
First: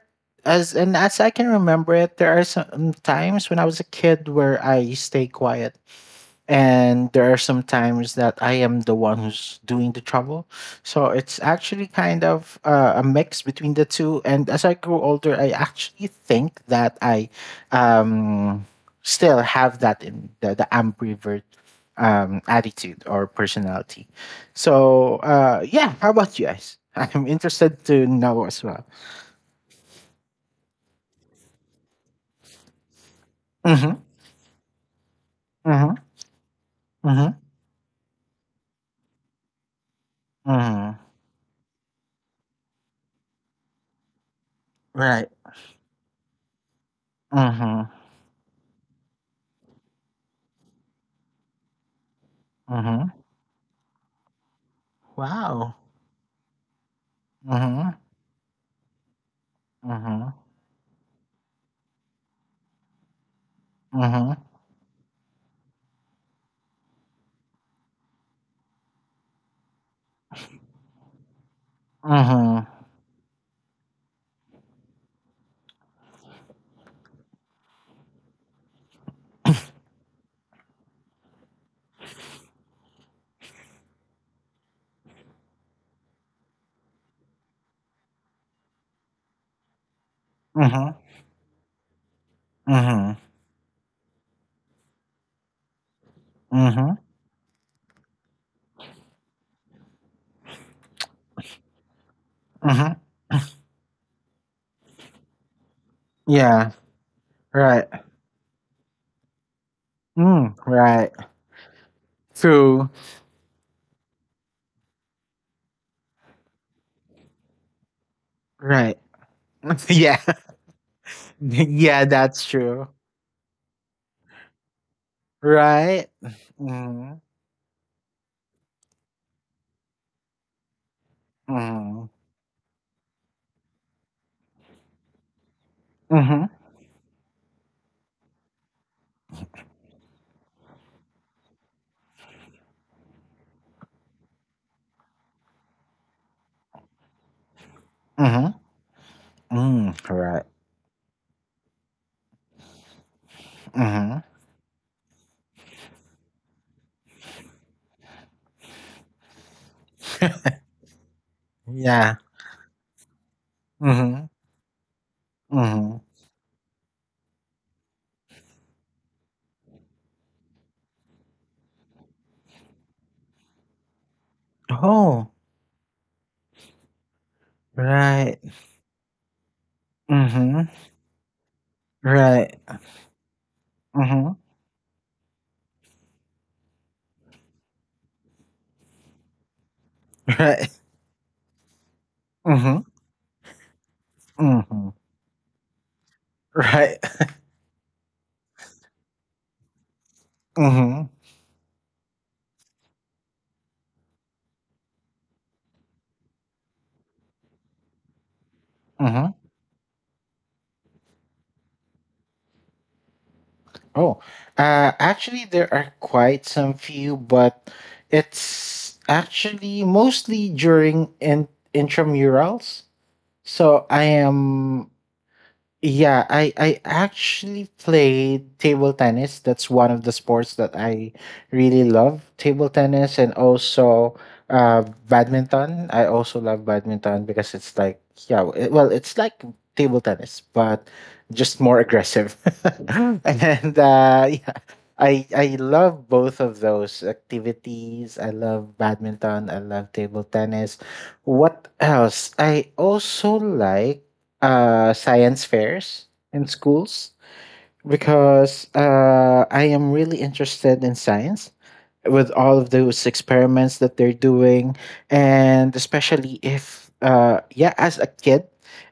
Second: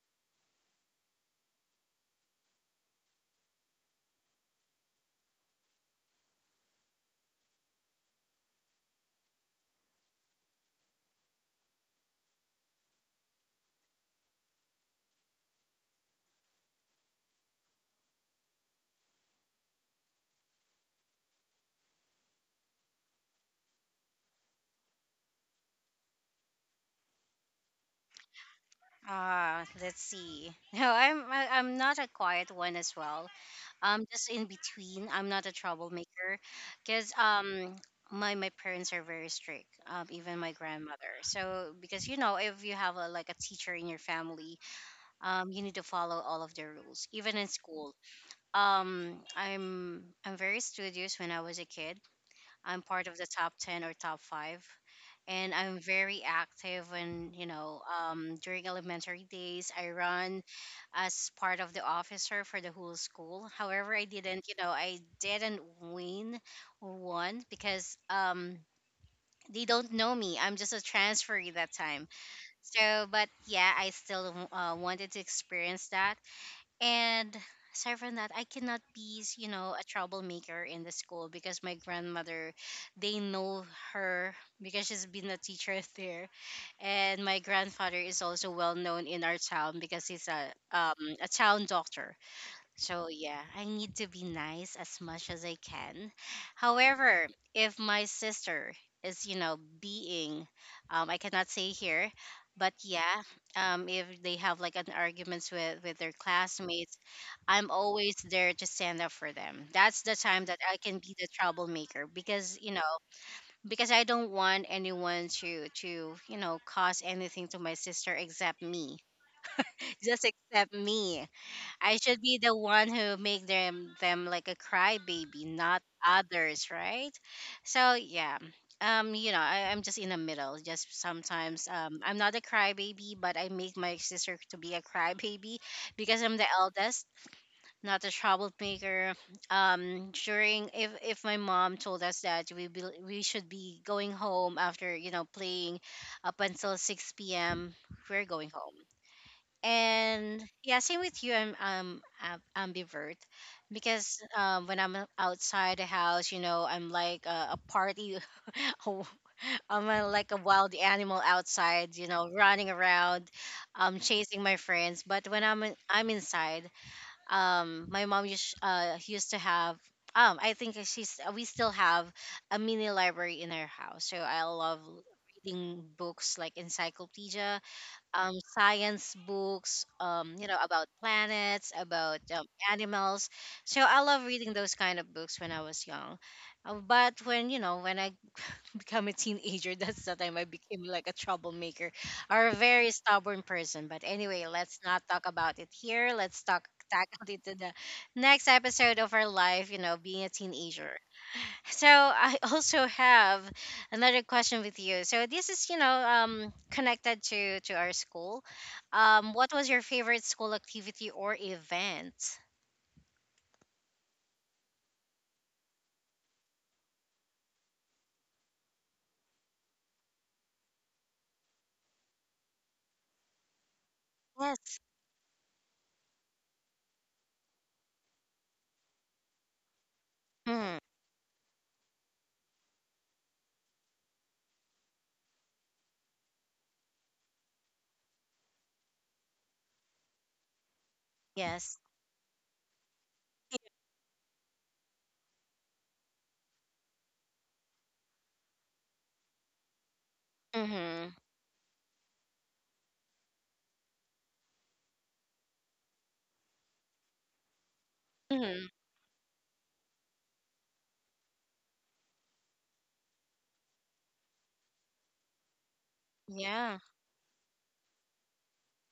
B: as I can remember it, there are some times when I was a kid where I stay quiet, and there are some times that I am the one who's doing the trouble. So it's actually kind of a mix between the two. And as I grew older, I actually think that I um, still have that in the ambivert attitude or personality. So yeah, how about you guys? *laughs* I'm interested to know as well.
A: Ah, let's see. *laughs* No, I'm not a quiet one as well.
B: Mm-hmm.
A: I'm just in between. I'm not a
B: Mm-hmm.
A: troublemaker, because
B: Mm-hmm.
A: my my parents are very strict. Even my
B: Mm-hmm.
A: grandmother. So because you know if you have a, like a teacher in your family,
B: Right.
A: you need to follow all of their rules. Even in
B: Mm-hmm.
A: school. I'm very studious when I was a kid. I'm part
B: Mm-hmm.
A: of the top 10 or top 5. And
B: Wow.
A: I'm very active, and you know,
B: Mm-hmm.
A: during elementary days, I
B: Mm-hmm.
A: run as part of the officer for the whole school. However, I
B: Mhm.
A: didn't, you know, I didn't win or won because they don't know me. I'm just a transferee that time.
B: Mhm.
A: So, but yeah, I still wanted to experience that. And aside from that, I cannot be, you know, a troublemaker in the school because my grandmother, they know her because she's been a teacher *laughs* there. And my grandfather is also well known in our town because he's
B: Mhm.
A: a town doctor. So,
B: Mhm.
A: yeah, I need to be nice as much as I can.
B: Mhm.
A: However, if my sister is, you know, being, I cannot say here, but
B: Mhm.
A: yeah, if they have like an arguments with their
B: Yeah.
A: classmates, I'm
B: Right.
A: always there to stand up for them. That's the time
B: Mm,
A: that I can
B: right.
A: be the troublemaker because, you
B: True.
A: know, because I don't want anyone to you know, cause anything to my sister except me.
B: Right. *laughs*
A: *laughs*
B: yeah.
A: Just except me.
B: *laughs*
A: I
B: yeah,
A: should be
B: that's
A: the one
B: true.
A: who make them like a crybaby, not
B: Right?
A: others, right?
B: Mhm.
A: So yeah, you know, I'm just in the middle. Just sometimes,
B: Mhm.
A: I'm not a crybaby, but I make my sister to be a crybaby because I'm the
B: Mhm.
A: eldest, not a troublemaker. During if my mom told us that we should be going home after you know playing up until 6 p.m., we're going
B: Mhm.
A: home.
B: Mm,
A: And
B: right.
A: yeah, same with you. I'm ambivert because
B: Mhm.
A: when I'm outside the house, you know, I'm like a party. *laughs* a- I'm a, like a wild animal outside, you
B: Yeah.
A: know, running around,
B: Mhm.
A: chasing my friends. But
B: Mhm.
A: I'm inside, my mom used to have I think she's we still have a mini library in our house. So I love
B: Oh.
A: reading books like encyclopedia,
B: Right.
A: science books, you know,
B: Mhm.
A: about planets, about
B: Right.
A: animals. So I love
B: Mhm.
A: reading those kind of books when I was young. But when, you know, when I *laughs* become a teenager, *laughs* that's the time
B: *laughs*
A: I
B: Right.
A: became like a troublemaker or a
B: Mhm.
A: very stubborn person. But anyway, let's
B: Mhm.
A: not talk about it here. Let's talk
B: Right.
A: tackle it
B: *laughs*
A: to the next episode of our life, you know, being a teenager.
B: Mhm.
A: So I *laughs* also have another question with you. So this is, you know, connected to our school.
B: Mhm.
A: What was your favorite school activity or event?
B: Oh, actually, there are quite some few, but it's actually mostly during in intramurals. So I
A: Yes.
B: am, yeah, I actually played table tennis. That's one of the sports that
A: Hmm.
B: I really love. Table tennis, and also badminton. I also love badminton, because it's like, yeah, well, it's like table tennis but just more
A: Yes.
B: aggressive. *laughs* and yeah, I love both of those activities. I love badminton, I love table tennis.
A: Mm-hmm.
B: What else? I also like science fairs in schools, because
A: Mm-hmm.
B: I am really interested in science, with all of those experiments that they're doing, and especially
A: Yeah.
B: if, yeah, as a kid,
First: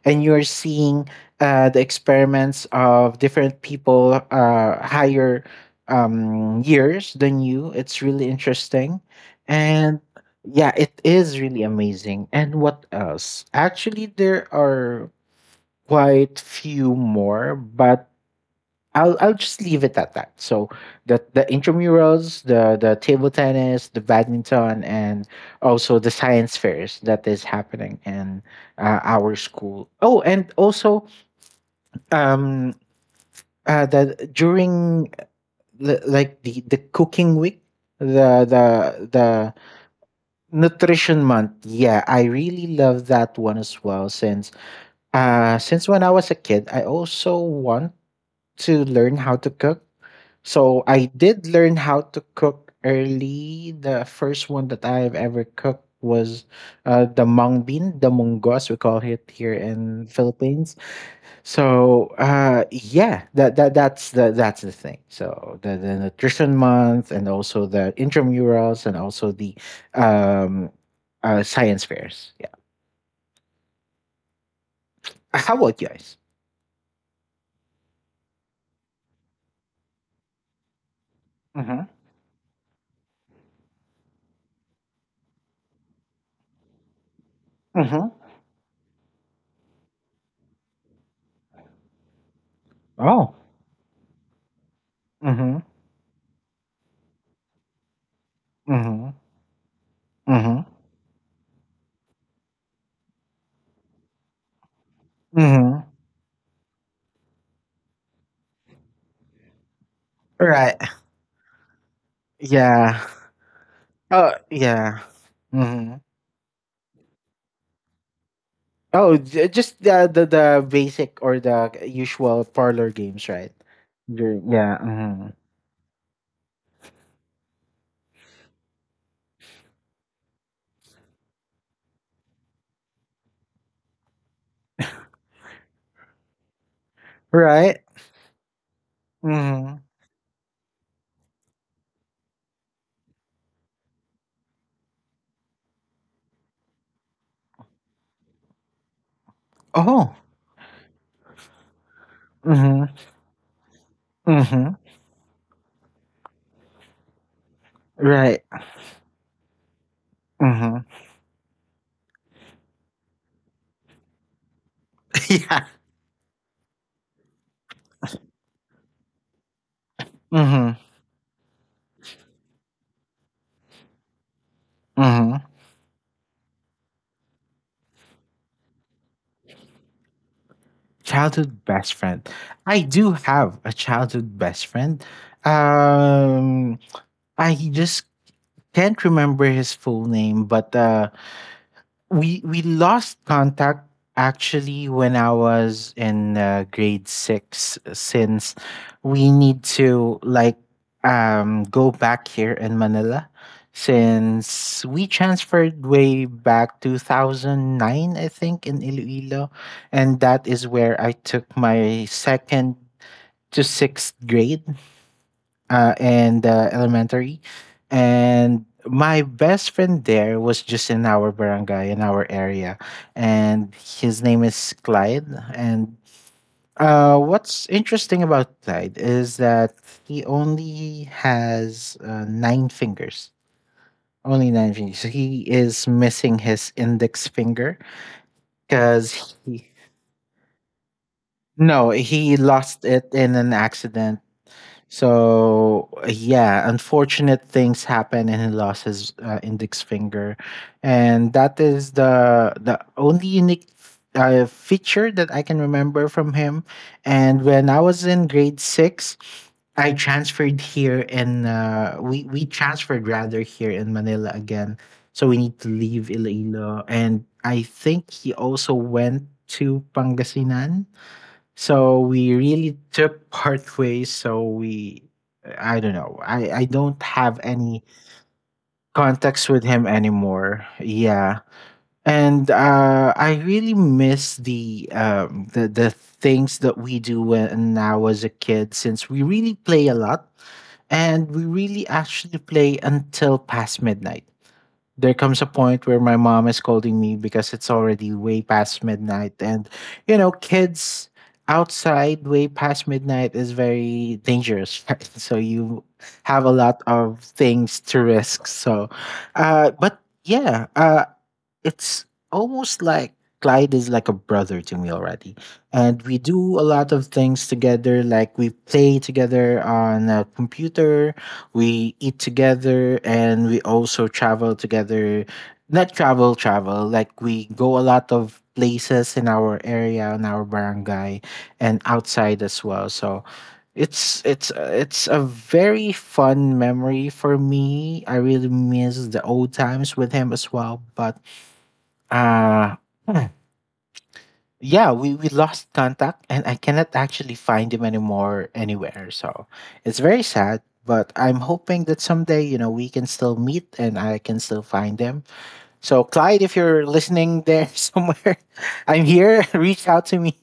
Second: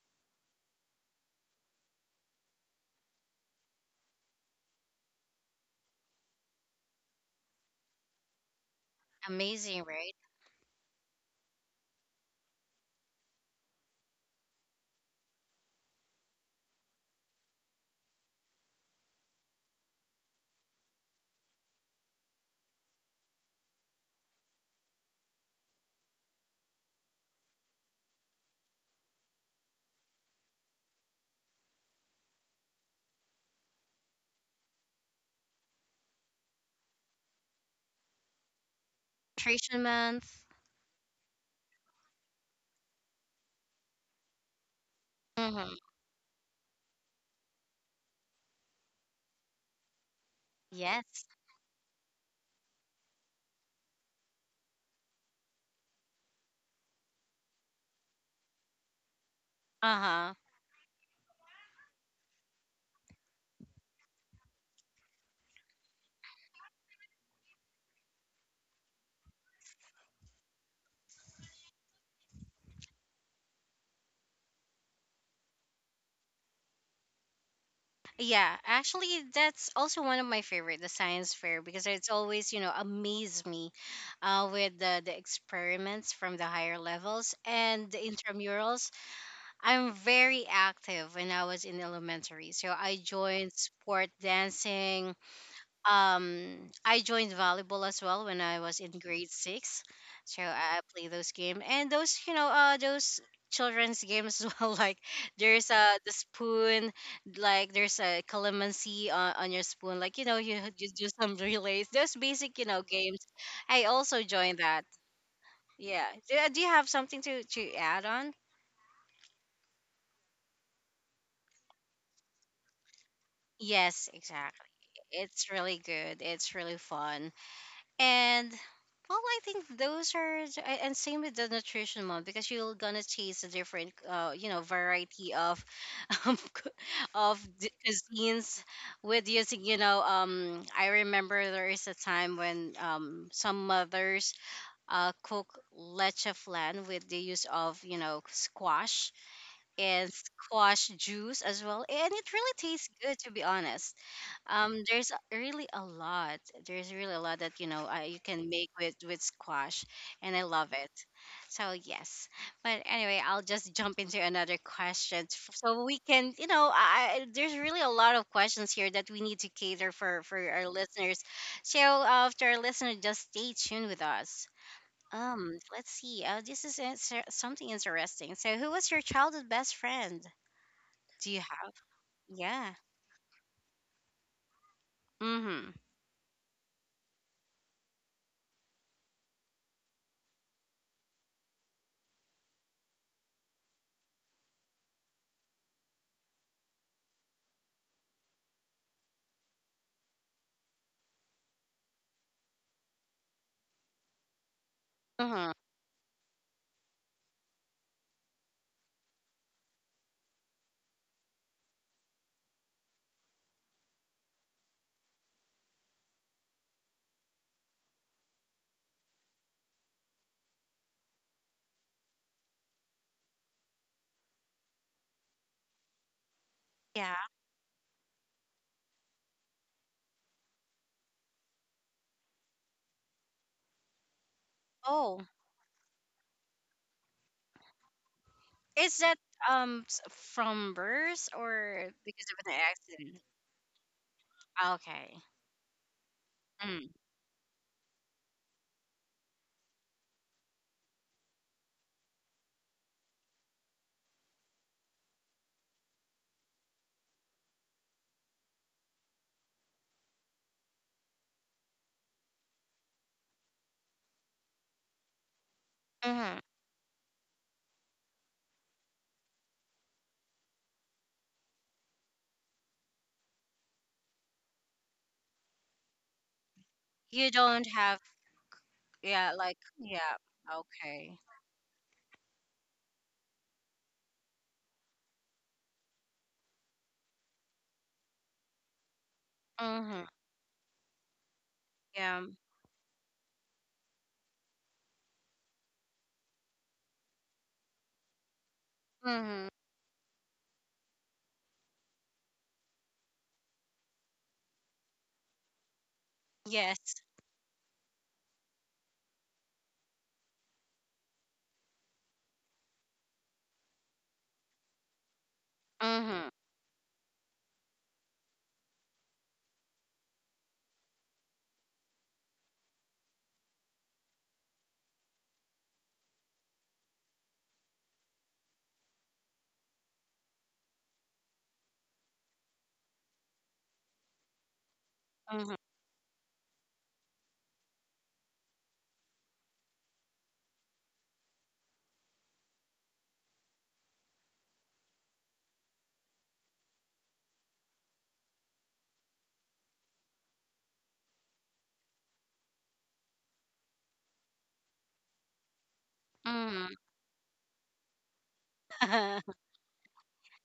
B: and you're seeing the experiments of different people higher years than you, it's really interesting.
A: Amazing,
B: And
A: right?
B: yeah, it is really amazing. And what else? Actually, there are quite few more, but I'll just leave it at that. So the intramurals, the table tennis, the badminton, and also the science fairs that is happening in our school. Oh, and also um that during the cooking week, the
A: Nutrition month.
B: nutrition month. Yeah, I really love that one as well,
A: Mm-hmm.
B: since when I was a kid, I also want to learn how to cook. So I
A: Yes.
B: did learn how to cook early. The first one that I've ever cooked was the mung bean, the mungos we call it here in
A: Uh-huh.
B: Philippines. So yeah, that that's the thing. So the nutrition month, and also the intramurals, and also the um, science fairs. Yeah. How about you guys?
A: Yeah, actually, that's also one of my favorite, the science fair,
B: Mm-hmm.
A: because it's always, you know, amaze me with the experiments from the higher levels and the
B: Mm-hmm.
A: intramurals. I'm very active when I was in elementary. So I
B: Oh.
A: joined sport dancing,
B: Mm-hmm.
A: I joined volleyball as well when I was in
B: Mm-hmm.
A: grade 6. So
B: Mm-hmm.
A: I play those game and those, you know, those children's games as well, *laughs* like there's
B: Mm-hmm.
A: the spoon, like there's a calamansi on your spoon, like, you know,
B: Right.
A: you do some *laughs* relays, those basic you know
B: Yeah.
A: games. I also
B: Oh,
A: joined that.
B: yeah. hmm
A: Yeah, do, do you have something to add on?
B: Oh, just the basic or the usual parlor games, right?
A: Yes,
B: Ju-
A: exactly.
B: Yeah. hmm
A: It's really good, it's really fun. And well, I think those are and same with the nutrition one, because you're gonna taste a different, you know, variety of *laughs* um, cu-
B: Right.
A: cuisines, with using, you
B: hmm
A: know, I remember there is a time when some mothers cook leche flan with the use of, you know, squash and
B: Oh.
A: squash juice as well, and it really tastes
B: hmm
A: good, to be honest.
B: hmm
A: There's really a lot. There's really a lot that you know you
B: Right.
A: can make with squash, and I love it.
B: hmm
A: So yes, but anyway, I'll just jump into another question
B: *laughs* yeah.
A: so we can, you know, there's really a lot of questions here that we need to cater for our
B: hmm
A: listeners. So to our listener, just stay tuned with us.
B: hmm
A: Let's see. This is something interesting. So, who was your childhood best friend? Do you
B: Childhood
A: have?
B: best friend.
A: Yeah.
B: I do have a childhood best friend.
A: Mm-hmm.
B: Um, I just can't remember his full name, but we lost contact actually when I was in grade six, since we need to like go back here in Manila, since we
A: Mm-hmm.
B: transferred way back 2009, I think, in Iloilo, and that is where I took my second to sixth grade, and elementary. And my best friend there was just in our barangay, in our area. And his name is Clyde. And
A: Yeah.
B: what's interesting about Clyde is that he only has nine fingers. Only nine fingers. So
A: Oh.
B: he is missing his index finger
A: Is that
B: because he.
A: um s- from birth or
B: No,
A: because
B: he
A: of an
B: lost it
A: accident?
B: in an accident.
A: Okay.
B: So yeah,
A: Mm.
B: unfortunate things happen, and he lost his index finger, and that is the only unique feature that I can remember from him. And when I was in grade six, I transferred here in we transferred rather here in Manila again. So we need to leave
A: Mm-hmm.
B: Iloilo, and I think he also went to Pangasinan, so we really took part ways. So I don't know. I don't
A: You
B: have
A: don't
B: any
A: have, yeah,
B: contacts
A: like,
B: with him
A: yeah,
B: anymore.
A: okay.
B: Yeah. And I really miss the things that we do when I was a kid, since we really play a
A: Mm-hmm.
B: lot, and we really
A: Yeah.
B: actually play until past midnight. There comes a point where my mom is scolding me because it's already way past midnight,
A: Mm-hmm.
B: and you know, kids outside way past midnight is very dangerous, *laughs* right? So you have a lot
A: Yes.
B: of things to risk. So but yeah, it's almost like Clyde is like a brother to me already. And we
A: Mm-hmm.
B: do a lot of things together. Like we play together on a computer, we eat together, and we also travel together. Not travel, travel. Like we go a lot of places in our area, in our barangay, and outside as well. So it's a
A: Mm-hmm.
B: very fun memory for me. I really miss the old times with him as well. But uh hmm. yeah, we lost contact and I cannot actually find him anymore anywhere. So it's very sad, but I'm hoping that someday, you know, we can still meet and I can still find him. So Clyde, if
A: Mm-hmm.
B: you're listening there *laughs* somewhere, I'm here. *laughs* Reach out to me.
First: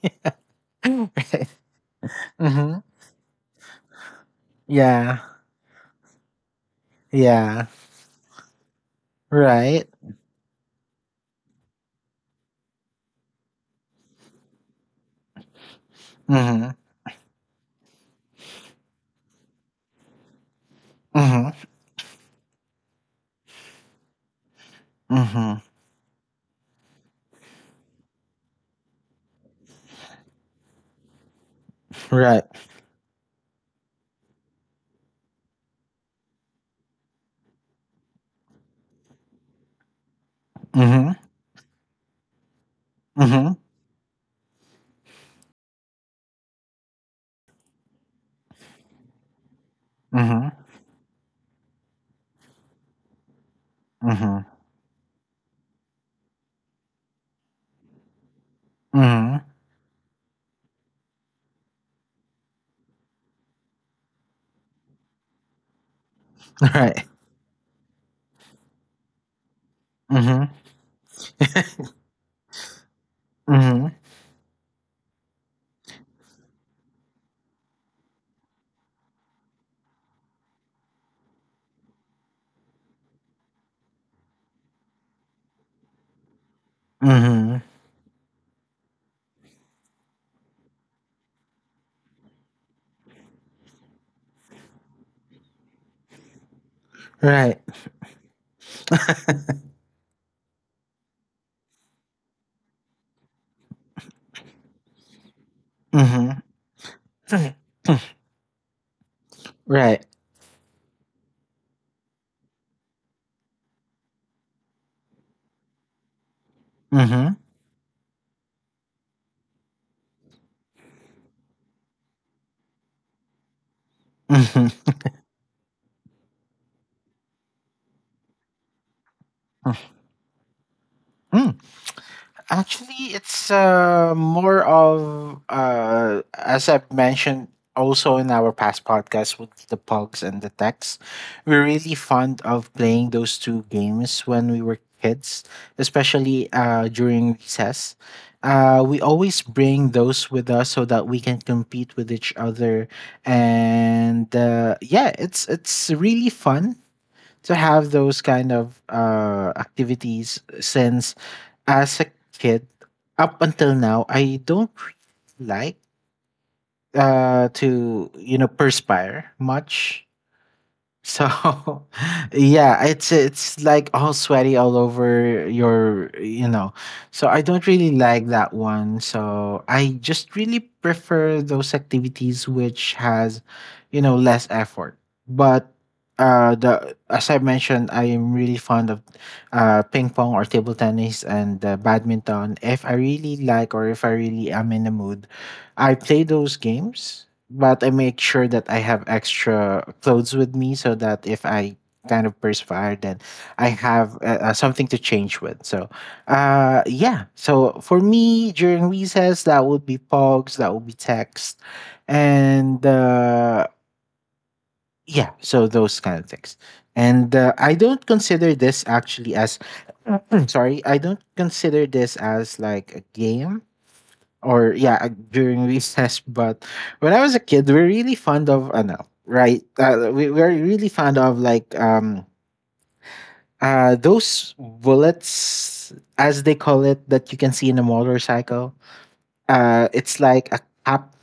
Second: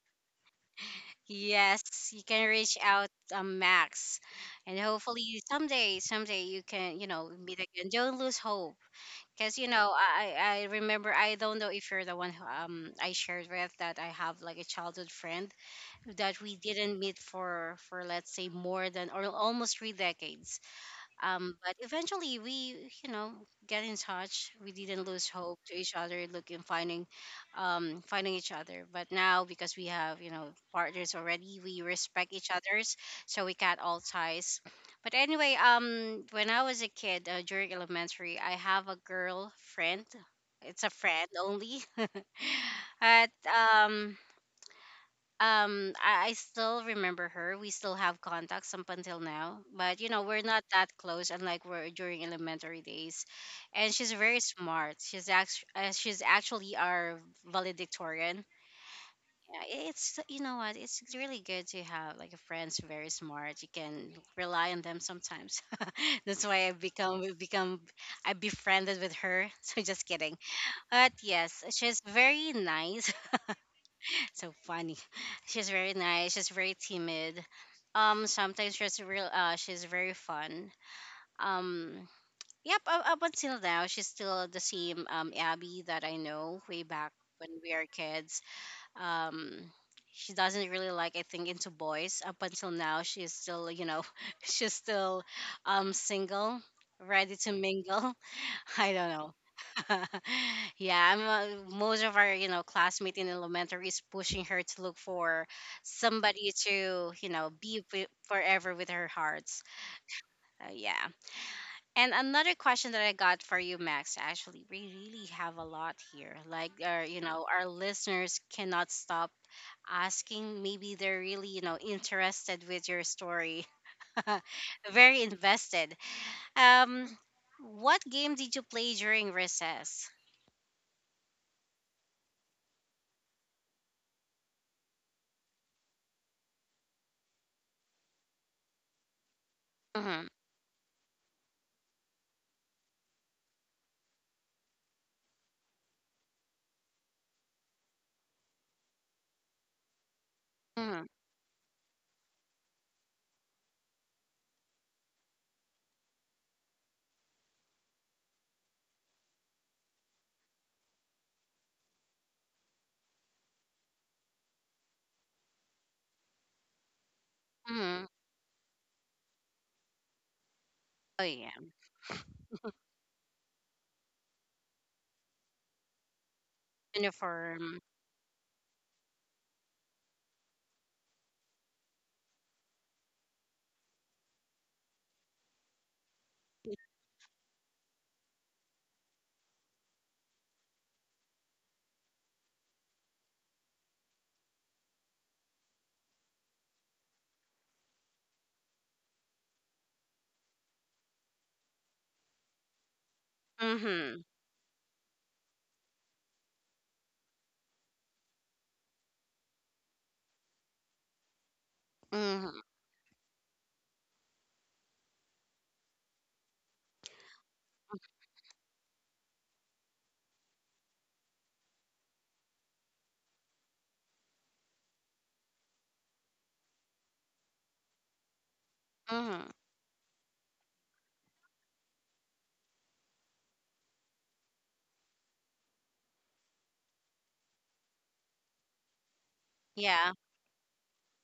B: *laughs*
A: *laughs*
B: right.
A: Yes, you can reach
B: Mm-hmm.
A: out, Max, and
B: Yeah.
A: hopefully you- someday, someday you can, you know, meet
B: Yeah.
A: again. Don't lose hope, because you
B: Right.
A: know, I, I remember, I don't know if you're the one who I shared with that I have like a childhood friend that we
B: Mm-hmm.
A: didn't meet for let's say more than or almost 3 decades.
B: Mm-hmm.
A: Um, but eventually we, you know, get in touch. We didn't lose hope
B: Mm-hmm.
A: to each other, looking, finding, finding each other. But now because we have, you know, partners already, we respect
B: Right.
A: each other's, so we cut all ties. But anyway, when I was a kid, during elementary, I have a girl friend. It's a
B: Mm-hmm.
A: friend only, *laughs* but
B: Mm-hmm.
A: I still remember her. We still have contacts up until now, but you know we're
B: Mm-hmm.
A: not that close, unlike we're during elementary days. And she's very
B: Mm-hmm.
A: smart. She's actually our valedictorian.
B: Mm-hmm.
A: Yeah, it's, you know what, it's really good to have like a friend's very smart, you can rely on them sometimes. *laughs* That's why
B: *laughs*
A: I
B: Right.
A: become become, I befriended with her. *laughs* So just kidding.
B: Mm-hmm.
A: But yes, she's very nice,
B: Mm-hmm.
A: so funny. *laughs* She's very nice. She's very timid. Sometimes she's real. She's very fun. Um, yep. Up until now, she's still the same Abby that I know way back when
B: Mm-hmm.
A: we are kids. um she doesn't really like, I think, into boys. Up until now she is still, you know, *laughs* she's still single, ready to
B: Right.
A: mingle. *laughs* I don't know.
B: *laughs*
A: *laughs* Yeah, I'm, most of our, you know, classmate in elementary is pushing her to look for
B: mhm.
A: somebody to, you know, be with forever, with her hearts.
B: Right.
A: Uh, yeah. And another question that I got for you, Max, actually, we really have a lot here. Like, our, you
B: Mhm.
A: know, our listeners cannot stop asking. Maybe they're really, you know, interested with your story, *laughs*
B: Mhm.
A: very invested. Um, what game did you play during recess?
B: Mm. Actually, it's more of, as I've mentioned also in our past podcast with the
A: Mm-hmm,
B: pugs and the techs, we're really fond of playing those two games when we were kids, especially during recess. We always bring those with us so
A: mm-hmm,
B: that we can compete with each other, and yeah, it's really fun to have those kind of activities, since as a kid up until now, I don't really like
A: mm-hmm.
B: to, you know, perspire much.
A: Oh
B: So,
A: yeah,
B: *laughs* yeah, it's like all sweaty all over your, you know. So I don't
A: uniform.
B: really like that one. So I just really prefer those activities which has, you know, less effort. But the as I mentioned, I am really fond of ping pong or table tennis and badminton. If I really like or if I really am in the mood, I play those games, but I make sure that I have extra clothes with me so that if I kind of perspire, then I have
A: Mm-hmm,
B: something to change with. So, yeah. So for me during recess, that would be pogs, that would be text,
A: mm-hmm,
B: and yeah, so those kind of things. And I don't consider this actually as *clears throat* sorry, I don't consider this as like a game or yeah, during recess *laughs* but when I was a kid we are really fond of no,
A: mm-hmm.
B: right, we were really fond of like those bullets as they call it that you can see in a motorcycle.
A: Yeah.
B: It's like a cap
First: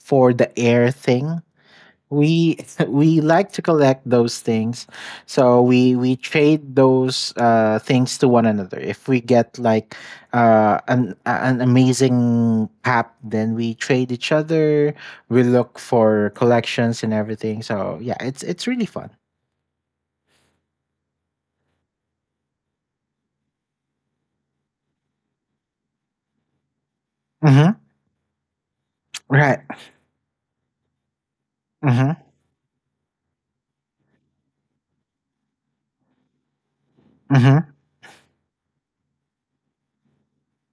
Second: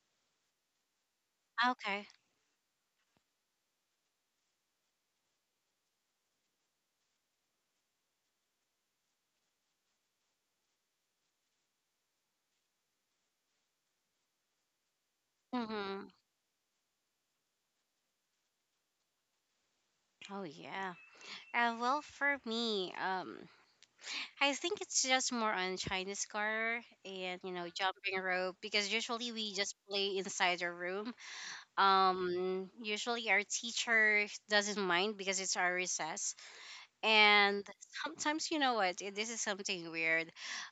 B: for the air thing.
A: Okay.
B: We *laughs* we like to collect those things, so we trade those things to one another. If we get like an amazing app, then we trade each other. We look
A: Mm-hmm.
B: for collections and everything, so yeah, it's really fun.
A: Oh yeah. Well, for me, I think it's just more on Chinese car and you know
B: Mm-hmm.
A: jumping rope, because usually we
B: Right.
A: just play inside our room.
B: Mm-hmm.
A: Usually our teacher doesn't mind because it's our recess, and
B: Mm-hmm.
A: sometimes you know what this is something weird.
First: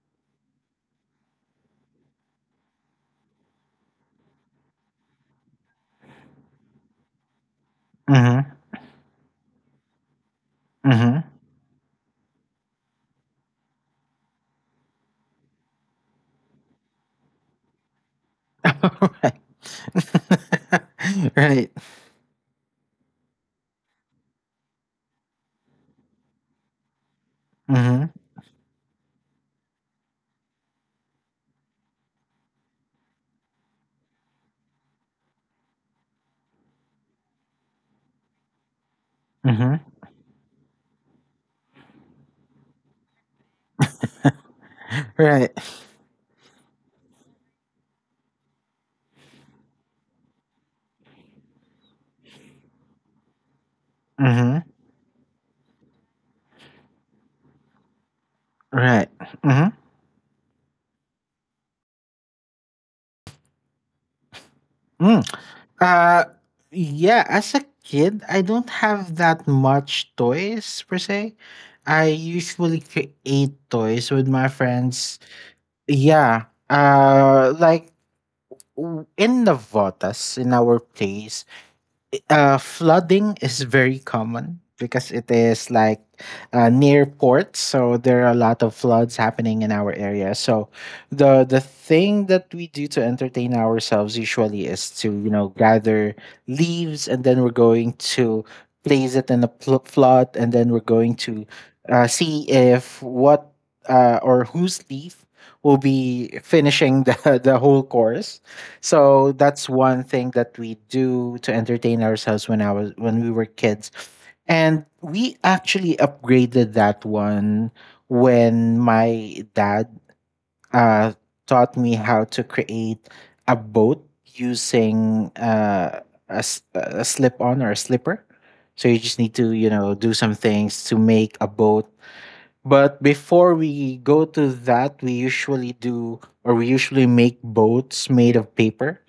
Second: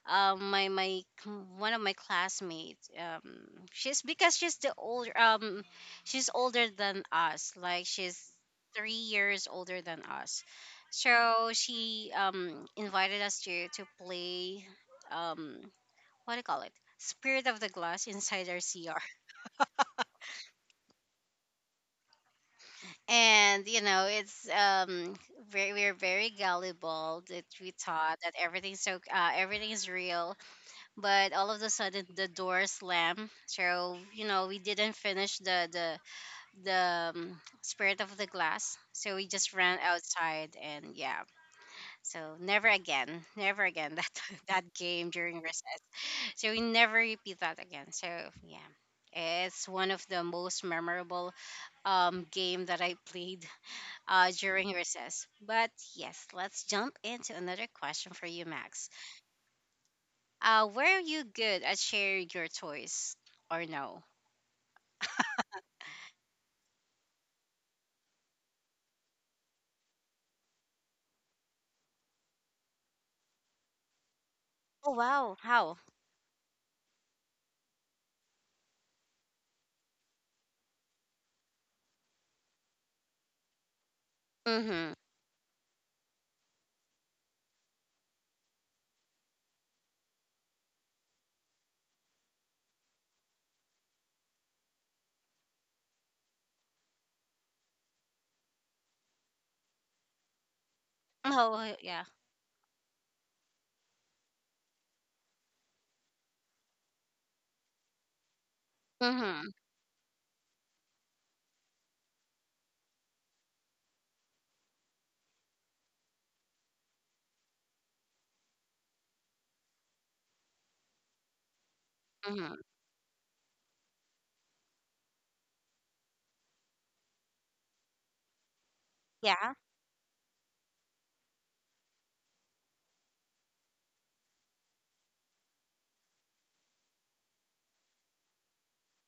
A: um my my c- One of my classmates, she's, because she's the older, she's older than us, like she's
B: Mm-hmm.
A: 3 years older than us.
B: Mm-hmm.
A: So she invited us to play, um what do you call it, spirit of the glass inside our cr.
B: *laughs* Right. *laughs* Right.
A: And you know, it's very, we're very gullible that we
B: Mm-hmm.
A: thought that everything's so everything's real. But all of a sudden the door slammed, so you know we didn't finish the spirit of the glass, so we just ran
B: Mm-hmm.
A: outside, and yeah, so never again. Never again that *laughs* that game during
B: Right.
A: recess. So we never repeat that again, so yeah, it's one of the most memorable game that I played,
B: Mm-hmm.
A: during recess. But yes, let's jump into another question for you, Max.
B: Right. Mm-hmm.
A: Were you good at sharing your toys or no?
B: Mm. Uh, yeah, as a kid, I don't have that much toys per se. I usually create toys with my
A: Oh,
B: friends.
A: wow. How?
B: Yeah. Like in Navotas, in our place, flooding is very common
A: Mm-hmm.
B: because it is like near ports, so there are a lot of floods happening in our area. So the thing that we do to entertain ourselves usually is to gather leaves, and then we're going to place it in a flood, and then we're going to
A: Oh, yeah.
B: see if what, or whose leaf will be finishing the *laughs* the whole course. So
A: Mm-hmm.
B: that's one thing that we do to entertain ourselves when I was when we were kids. And we actually upgraded that one when my dad uh, taught me how to
A: Mm-hmm.
B: create a boat using a slip on, or a slipper. So you just need to,
A: Yeah.
B: you know, do some things to make a boat. But before we go to that, we usually do or we usually make boats made of paper,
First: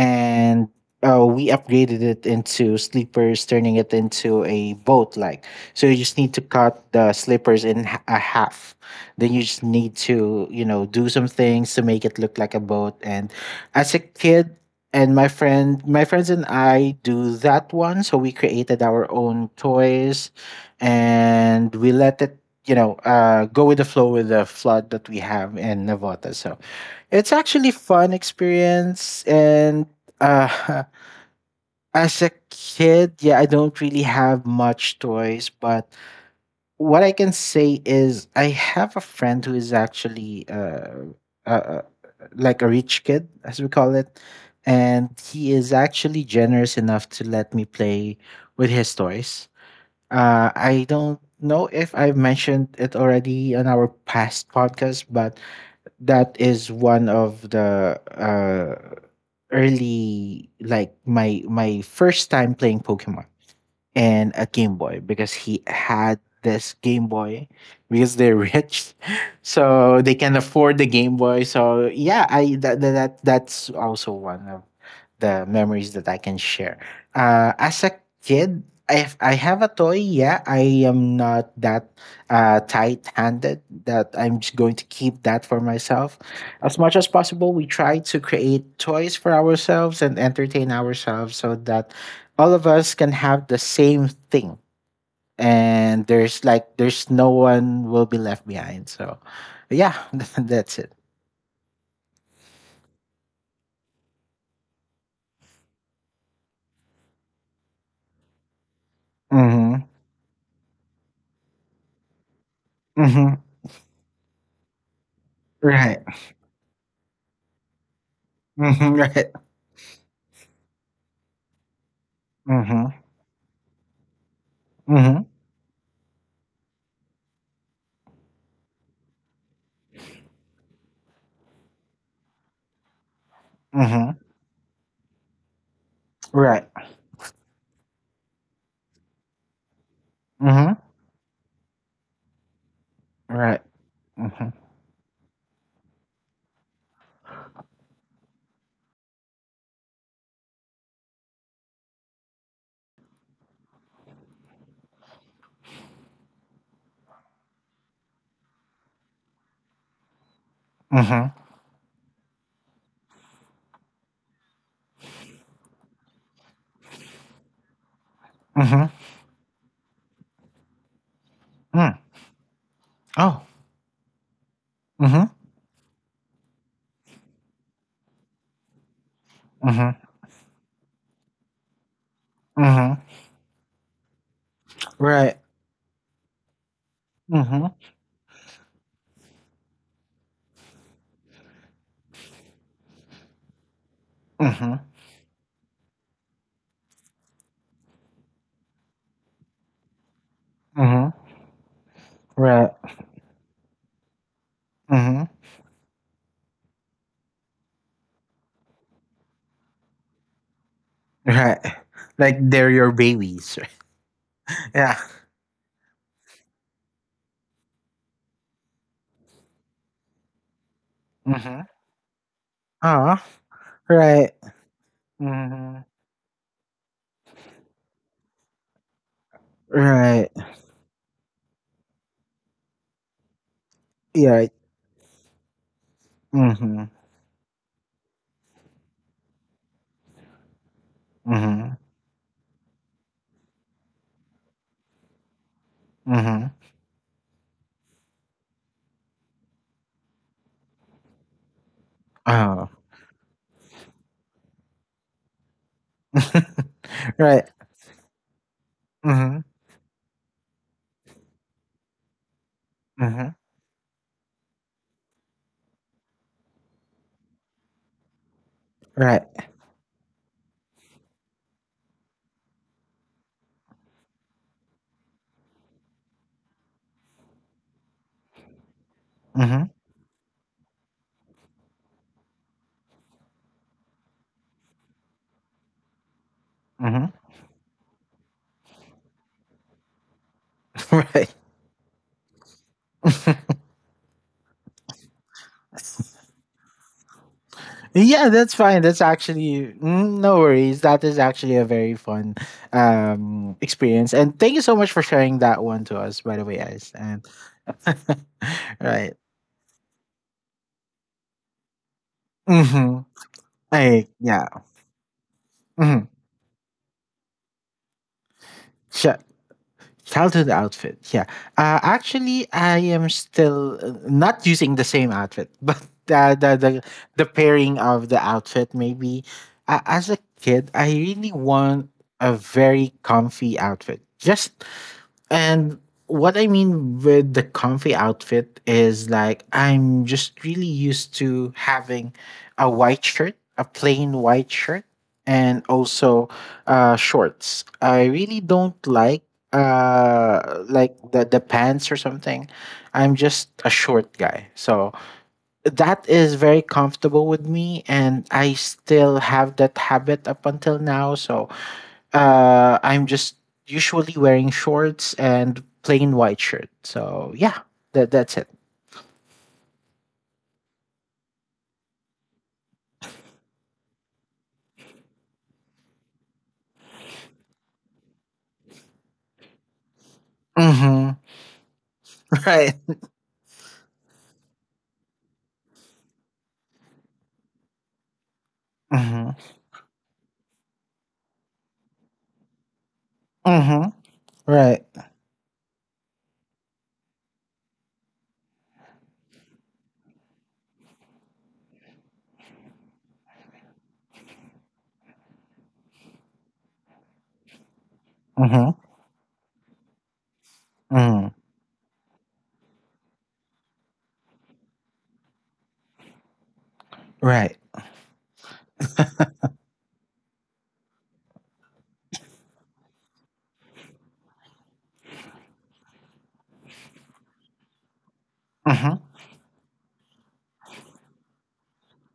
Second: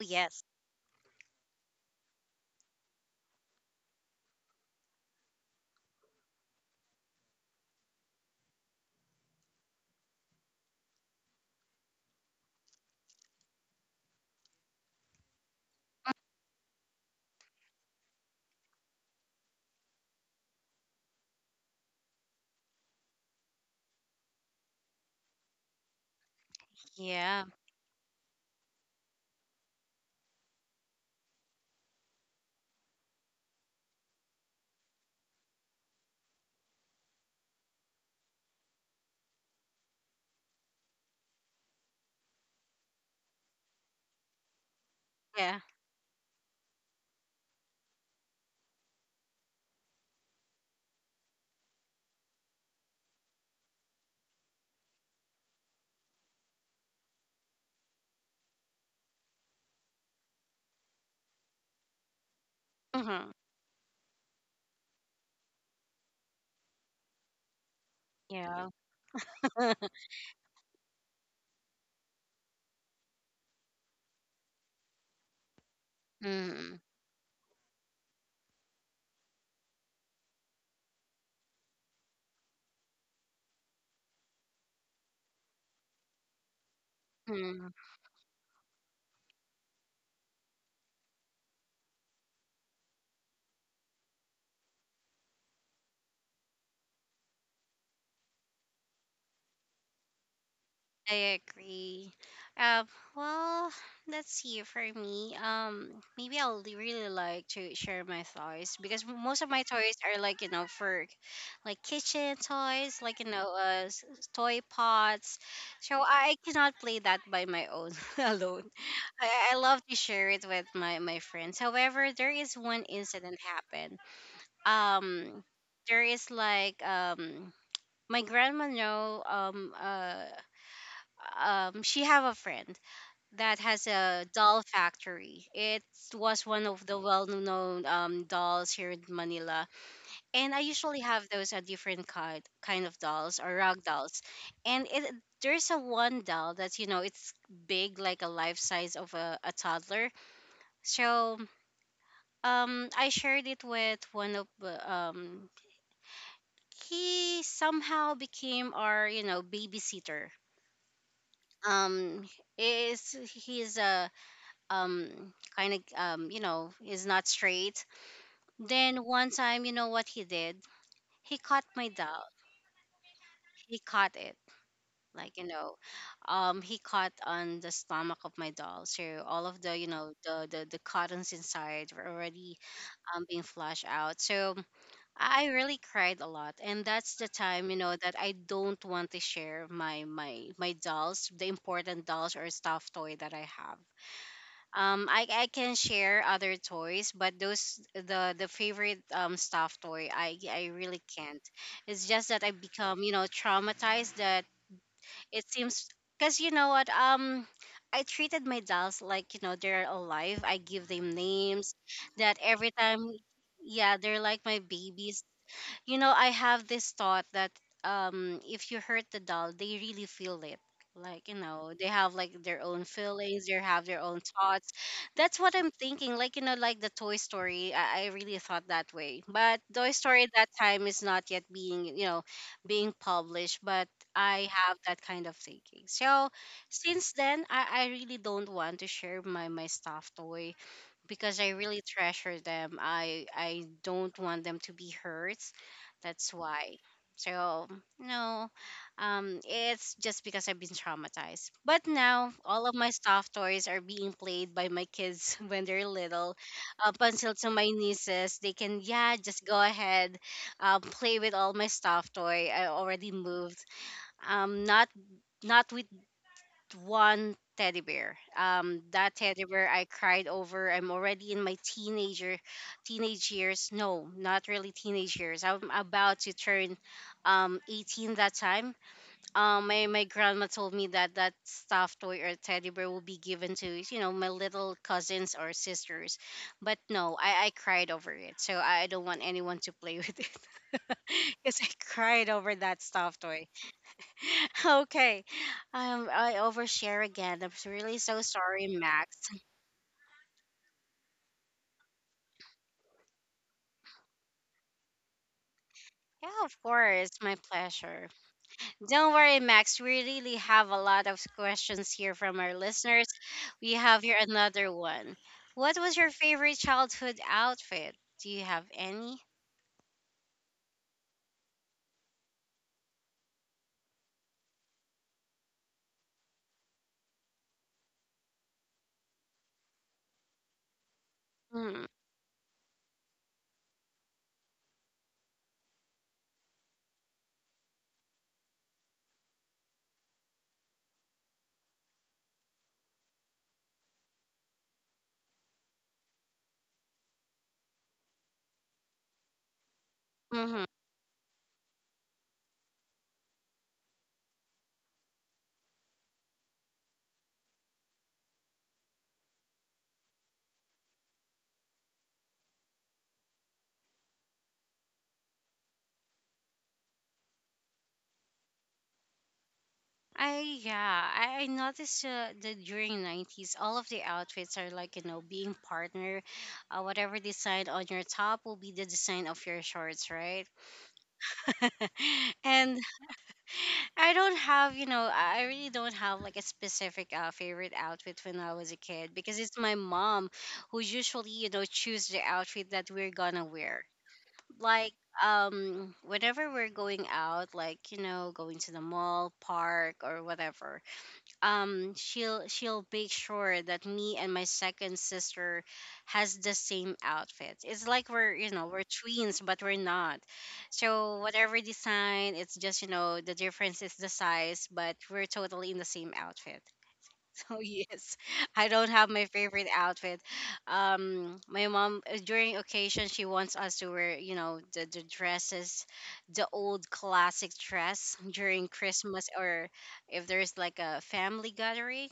A: Yes.
B: we upgraded it into sleepers, turning it into a boat like. So you just need to cut the slippers in a half. Then you just need to, you know, do some things to make it look like a boat. And as a kid, my friends and I do that one. So we created our own toys, and we let it, go with the flow with the flood that we have in Navota. So it's
A: Yeah.
B: actually fun experience. And uh *laughs* as a kid, yeah, I don't really have much toys, but what I can say is I have a friend who is actually uh, uh like a rich kid as we call it, and he
A: Yeah.
B: is actually generous enough to let me play with his toys. I don't know if I've mentioned it already on our past podcast, but that is one of the early, like my first time playing Pokemon
A: Mm-hmm.
B: and a Game Boy, because he had this Game Boy. Because they're
A: Yeah.
B: rich, *laughs* so
A: *laughs*
B: they can afford the Game Boy. So yeah, I that that that's also one of the memories that I can
A: Mm-hmm.
B: share. As a kid, if I have a toy, yeah, I am not that tight-handed that I'm just going to keep that for myself. As much as possible, we try to create toys for ourselves and entertain ourselves so that all of us can have the same thing, and there's like there's no one will be left behind. So yeah, *laughs* that's it.
A: I agree. Um, well, let's see. For me, maybe really like to share my toys because most of my
B: Mhm.
A: toys are like, you know, for like kitchen toys, like, you
B: Mhm.
A: know, toy pots. So
B: Right.
A: I cannot play that by my own *laughs* alone.
B: Mhm. Right.
A: I, I love to share it with my friends. However, there is
B: Mhm.
A: one incident happened.
B: Mhm.
A: Um, there is like. My grandma know she have a friend that has
B: Mhm.
A: a doll factory. It
B: Right.
A: was one of the well-known dolls here in Manila, and I
B: Mhm.
A: usually have those, a different kind of dolls or
B: Right.
A: rag dolls.
B: Mhm.
A: And it, there's a one doll that's, you know, it's big, like a life size of a toddler. So I shared it with one of, he somehow became our, you know, babysitter.
B: Mhm.
A: Um is He's a, um kind of, you know, is not straight.
B: Mhm.
A: Then one time, you know what he did, he caught my
B: Mm.
A: doll.
B: Oh.
A: He caught it,
B: Mhm.
A: like, you know, he caught on the stomach of my doll, so all of, the you
B: Mhm.
A: know, the cottons inside were already
B: Mhm.
A: being flushed out. So
B: Right.
A: I really cried a lot, and that's the time,
B: Mhm.
A: you know, that I don't want to share my dolls, the important dolls or stuffed toy that I have.
B: Mhm.
A: I can share other toys, but those, the favorite stuffed toy, I really
B: Mhm.
A: can't. It's just that I
B: Right.
A: become, you know, traumatized, that
B: Mhm.
A: it seems, because, you know what, I treated my dolls like, you know, they're alive. I give them
B: Right.
A: names,
B: Like
A: that
B: they're
A: every
B: your
A: time,
B: babies.
A: yeah, they're like my
B: *laughs* Yeah.
A: babies. You know, I have this thought that if you hurt the doll, they really feel it. Like, you
B: Mhm.
A: know, they have like their own
B: Ah.
A: feelings, they have their own
B: Right.
A: thoughts. That's what I'm
B: Mhm.
A: thinking, like, you know, like the Toy Story, I really thought that way. But Toy Story at
B: Right.
A: that time is not yet being, you know, being published. But
B: Yeah.
A: I have that kind of thinking. So
B: Mhm.
A: since then, I really don't want to share my my stuffed toy because I
B: Mhm.
A: really treasure them. I don't want them to be hurt. That's
B: Mhm.
A: why. So no, it's just because I've been traumatized. But now all
B: Oh.
A: of my stuffed toys are being played by my kids *laughs* when they're little, up
B: *laughs*
A: until
B: Right.
A: to my nieces. They can, yeah,
B: Mhm.
A: just go ahead, play with all my stuffed toy. I already
B: Mhm.
A: moved. Not not with one teddy bear. That
B: Right.
A: teddy bear I cried over. I'm already in my teenager, teenage years. No, not really teenage years. I'm about to turn, 18 that time.
B: Mhm.
A: My grandma told me that that stuffed toy or teddy bear will be given to, you know, my little cousins or sisters. But
B: Mhm.
A: no, I cried over it. So I don't want anyone to play with it
B: *laughs*
A: *laughs*
B: Right.
A: because I cried over that stuffed toy.
B: *laughs*
A: *laughs* Okay. I overshare again. I'm really so
B: Yeah, that's
A: sorry,
B: fine. That's
A: Max.
B: actually, no worries. That is actually a very fun experience. And thank you so much for sharing that one to us,
A: Yeah,
B: by the way,
A: of
B: guys.
A: course.
B: And
A: My pleasure.
B: *laughs* right.
A: Don't worry, Max. We really have a lot of questions here from our
B: Mhm.
A: listeners. We have
B: Like,
A: here
B: yeah.
A: another one. What was
B: Mhm.
A: your favorite childhood outfit? Do you have
B: Sure.
A: any?
B: Childhood outfit. Yeah. Actually, I am still not using the same outfit, *laughs* but the the the, the pairing of the outfit maybe. As a kid, I really
A: Mm,
B: want a very comfy outfit. Just and what I mean with the comfy outfit is like I'm just really used to having a white shirt, a plain white shirt, and also shorts. I really don't
A: Mm-hmm.
B: like the pants or something. I'm just a short guy, so that is very comfortable with me, and I still have that habit up until now. So I'm just usually wearing shorts and plain white shirt. So yeah, that's it.
A: I, yeah, I noticed that during nineties, all of the outfits are like, you know, being partner, whatever design on your top will be the design of your shorts, right?
B: Mm-hmm.
A: *laughs*
B: *laughs* Right.
A: And I don't have, you know, I really don't have like a specific favorite outfit when I was a kid,
B: Mm-hmm.
A: because it's my mom who usually, you know, choose the outfit that we're gonna wear.
B: Mm-hmm. Right.
A: Like, whenever we're going out, like, you know, going to the mall, park, or whatever, she'll make sure that me and my second sister has the same outfit. It's like we're, you know,
B: Mm-hmm.
A: we're twins, but we're not. So
B: Mm-hmm.
A: whatever design, it's just, you know, the difference is the size, but we're totally in the same outfit. *laughs*
B: Right.
A: So yes, I don't have my favorite outfit. My mom, during occasion, she wants us to wear, you know, the dresses, the old classic dress *laughs* during
B: Mm-hmm.
A: Christmas, or if there's like a family gathering.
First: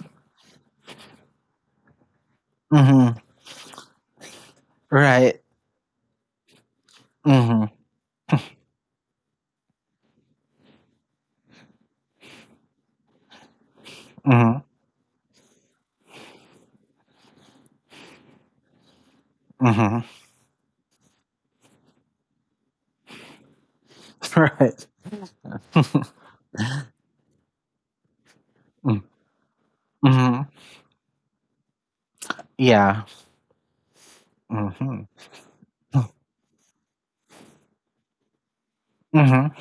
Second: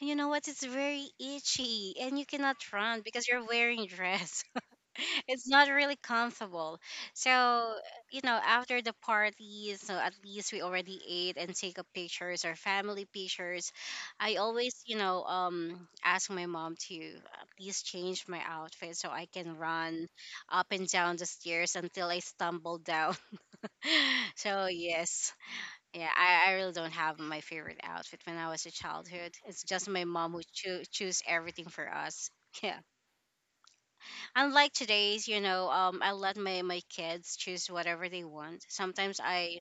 A: And you know what? It's very itchy, and you cannot run
B: Mm-hmm.
A: because you're wearing dress.
B: Right.
A: It's not really comfortable. So,
B: Mm-hmm.
A: you know, after the party, so at least we already ate and take up pictures or family pictures. I
B: Mm-hmm.
A: always, you know, ask my mom to at least change my outfit so I can
B: Mm-hmm.
A: run up and down the stairs until I stumble down. *laughs*
B: *laughs*
A: So
B: Right.
A: yes, yeah,
B: *laughs*
A: I really don't have my favorite outfit when I was a childhood. It's just my mom who
B: Mm-hmm.
A: choose everything for us. *laughs* Yeah.
B: Yeah.
A: Unlike
B: Mm-hmm.
A: today's, you know, I let my kids choose whatever they want. Sometimes
B: Mm-hmm.
A: I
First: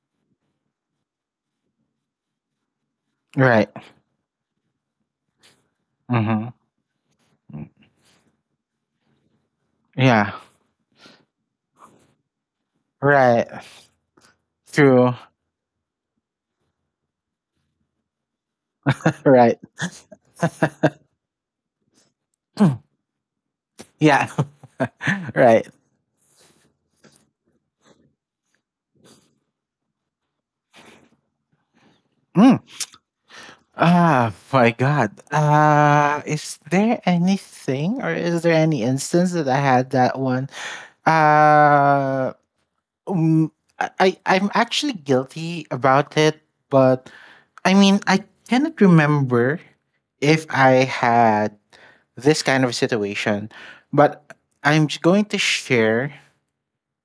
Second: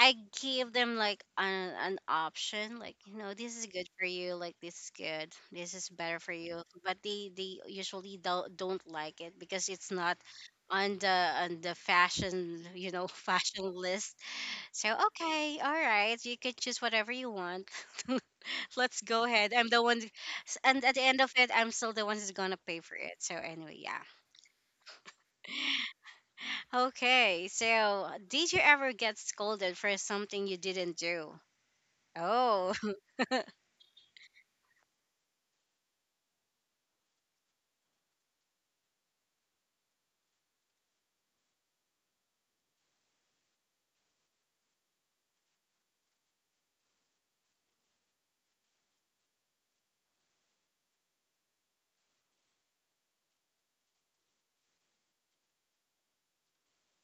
A: I give them like an option, like, you know, this is
B: Right.
A: good for you, like this is good, this is better for
B: Mm-hmm.
A: you. But they usually don't like it because it's not
B: Yeah.
A: on the on the fashion, you know, *laughs*
B: Right.
A: fashion list. So
B: True. *laughs*
A: okay, all right, you can choose whatever you want. *laughs* Let's go ahead.
B: Right.
A: I'm the one, and at the end of it, I'm still the one who's gonna pay
B: Mm.
A: for it. So anyway, yeah.
B: Yeah. *laughs* Right.
A: Okay, so did you ever get scolded for something you didn't do?
B: Mm.
A: Oh,
B: Ah, my God. Is there anything, or is there any instance that I had that one? Uh, mm, I'm actually guilty about it, but I mean, I cannot remember if I had this kind of situation, but I'm going to share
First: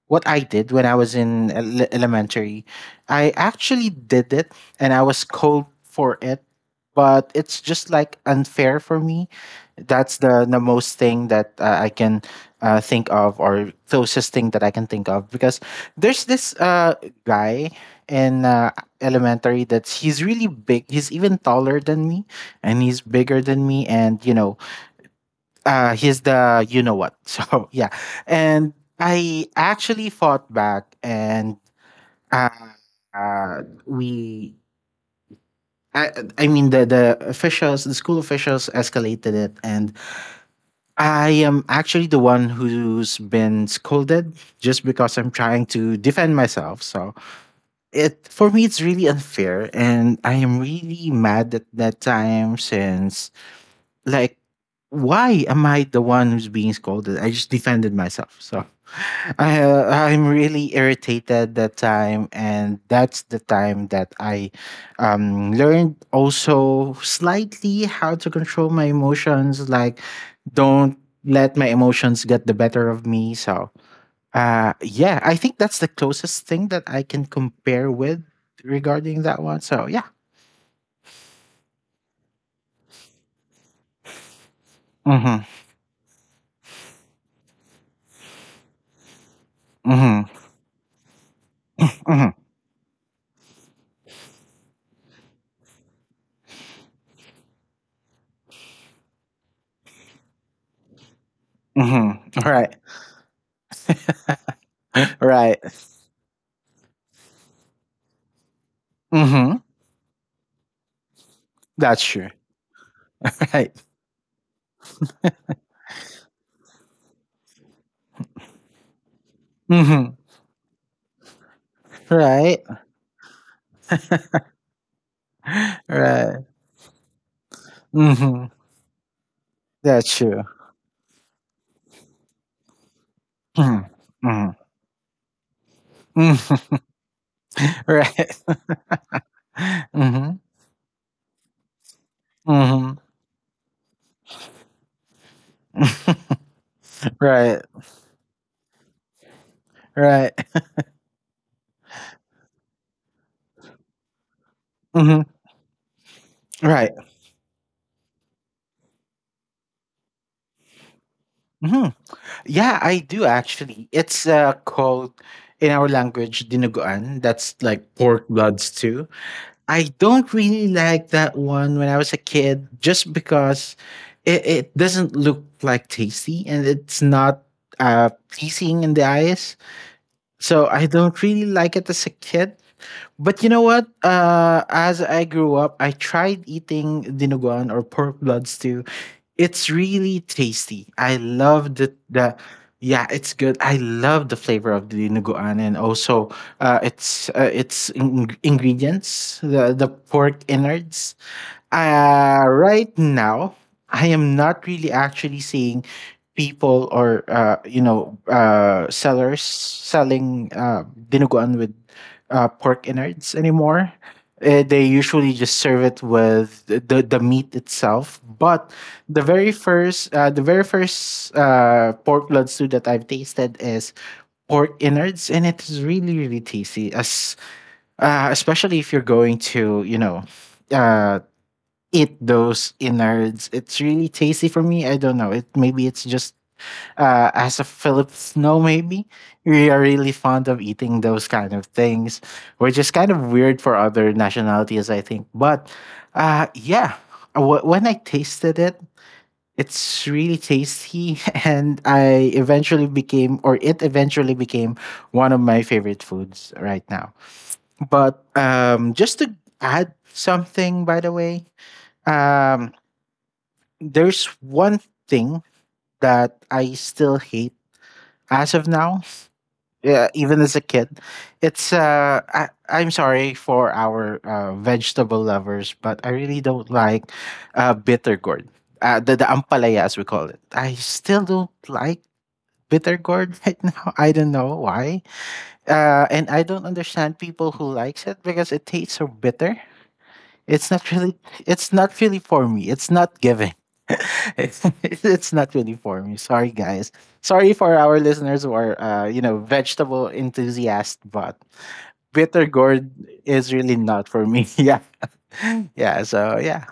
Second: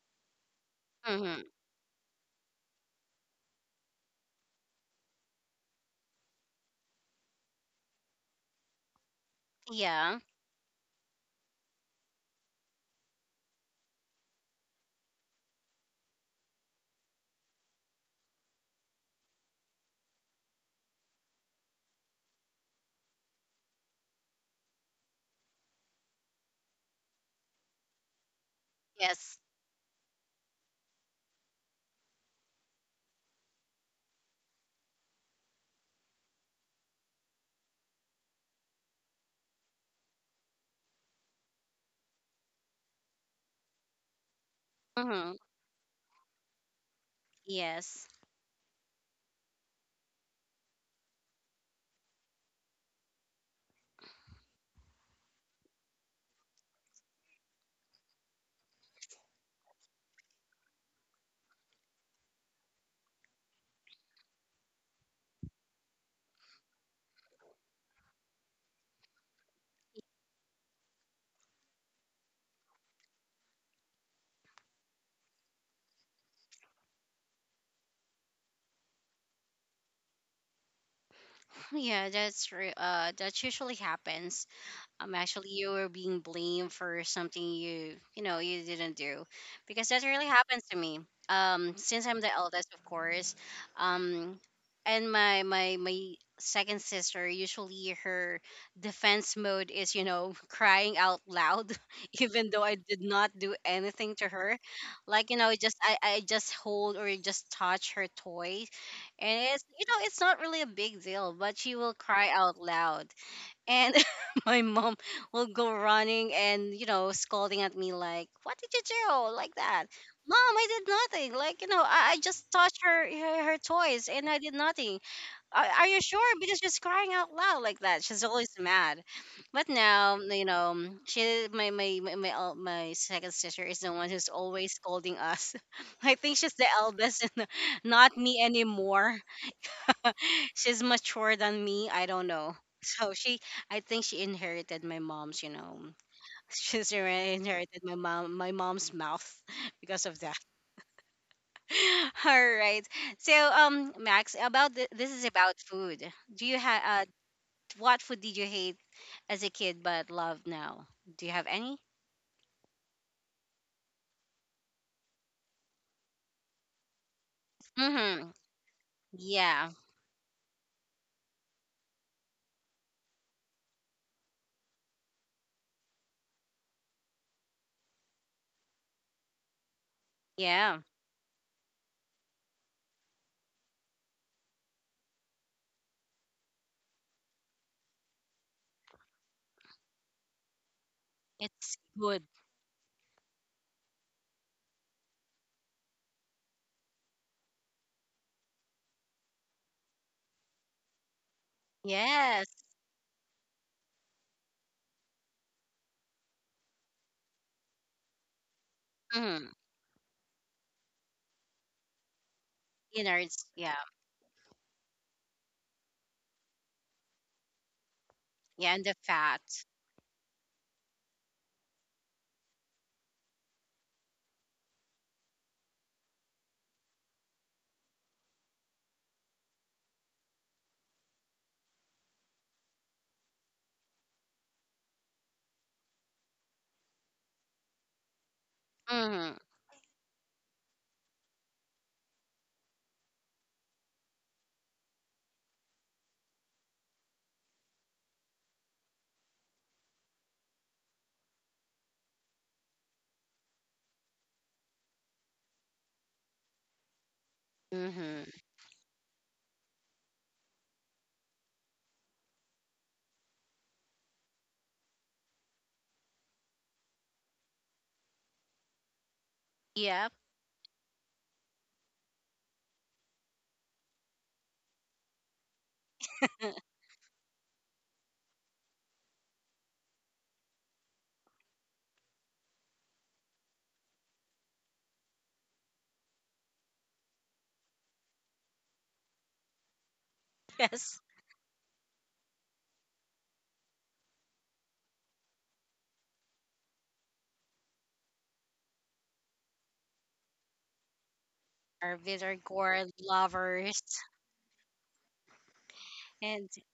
B: what I did when I
A: *laughs*
B: was
A: hmm
B: in elementary. I actually did it and I was cold for it, but it's just like unfair for me. That's
A: yeah,
B: the most thing that I can think of, or closest thing that I can think of, because there's this guy in elementary that's he's really big. He's even taller than me, and he's bigger than me, and you know, he's the you know what. *laughs* So yeah, and
A: yes,
B: I actually fought back, and uh, we. I, I mean the officials, the school officials escalated it, and I am actually the one who's been scolded just because I'm
A: hmm
B: trying to defend myself. So,
A: yes,
B: it for me it's really unfair, and I am really mad at that time, since like, why am I the one who's being scolded? I just defended myself. So I'm really irritated that time, and that's the time that I learned also slightly how to control my emotions, like don't let my emotions get the better of me. So yeah, I think that's the closest thing that I can compare with regarding that one. So yeah.
A: *laughs* yeah. That usually happens.
B: Mhm.
A: Actually, you were being blamed for something you, you know, you didn't do, because that really
B: Mhm.
A: happened to me. Since I'm the
B: Mhm.
A: eldest, of course, um and my second sister, usually her defense mode is, you know, *laughs* crying out loud, *laughs*
B: Mhm.
A: even
B: All
A: though I
B: right.
A: did not do anything to her. Like,
B: All
A: you know,
B: right.
A: just I just hold or just touch her toy, and
B: Mm-hmm.
A: it's, you know, it's not really a big deal, but she will
B: That's
A: cry
B: true.
A: out loud.
B: *laughs* Right.
A: And *laughs* my mom will go running and, you know, scolding at me like, what did you do like that?
B: Mm-hmm.
A: Mom, I did nothing. Like, you know, I just
B: Right.
A: touched her, her toys, and I did nothing. Are you sure,
B: Right.
A: because she's crying out loud like that, she's always
B: Mm-hmm.
A: mad. But now,
B: That's true.
A: you know, she, my second sister is
B: Mm-hmm.
A: the one who's
B: Mm-hmm.
A: always scolding us. *laughs* I think she's the
B: Mm-hmm.
A: eldest, and
B: *laughs*
A: not
B: Right.
A: me anymore. *laughs*
B: Mm-hmm.
A: She's mature than me. I don't know.
B: Mm-hmm.
A: *laughs* So she, I think she inherited my mom's, you know, *laughs* she's
B: *laughs*
A: already
B: Right.
A: inherited my mom, my mom's mouth *laughs* because of
B: Right.
A: that. *laughs* All right. So, Max, about this
B: Mm-hmm.
A: is about food. Do you have
B: Right.
A: what food did you hate as a kid but love now? Do you have any?
B: Mm-hmm. Yeah, I do actually. It's called in our language dinuguan. That's like
A: Mm-hmm.
B: pork bloods too.
A: Yeah.
B: I don't really like that one when I was a kid, just because it doesn't look like tasty, and it's not pleasing in the eyes. So
A: Yeah.
B: I don't really like it as a kid. But you know what? As I grew up, I tried eating dinuguan or pork blood stew. It's really tasty. I
A: It's
B: love
A: good.
B: the yeah, it's good. I love the flavor of the dinuguan, and also ingredients, the pork innards.
A: Yes.
B: Right now, I am not really actually seeing people, or
A: Mm-hmm.
B: sellers selling dinuguan with pork innards
A: Innards. Yeah.
B: anymore. They usually just serve it with the meat itself. But
A: Yeah, and the
B: the
A: fat.
B: very first uh, the very first uh, pork blood stew that I've tasted is pork innards, and it is really really tasty. As especially if you're going to, uh eat those innards. It's really tasty for me. I don't know. It maybe it's just as a Filipino, maybe
A: Mm-hmm.
B: we are really fond of eating those kind of things, which is kind of weird for other nationalities, I think. But yeah, when I tasted it, it's really tasty, *laughs* and I eventually became, or it eventually became, one of my favorite foods right now. But
A: Mm-hmm.
B: just to add something, by the way, um, there's one thing that I still hate as of now.
A: Yeah,
B: Yeah, even as a kid, I'm sorry for our vegetable lovers, but I really don't like bitter gourd, the ampalaya as we call it. I still don't like bitter gourd *laughs* right now. I don't know why, and I don't understand people who likes it because it tastes so bitter. It's not
A: yes.
B: really it's not really for me. It's not giving. *laughs* It's not really for me. Sorry guys. Sorry for our listeners who are vegetable enthusiasts, but
A: Our bitter
B: bitter
A: gourd
B: gourd is really
A: lovers.
B: not for me. *laughs* yeah. Yeah, so
A: And
B: yeah.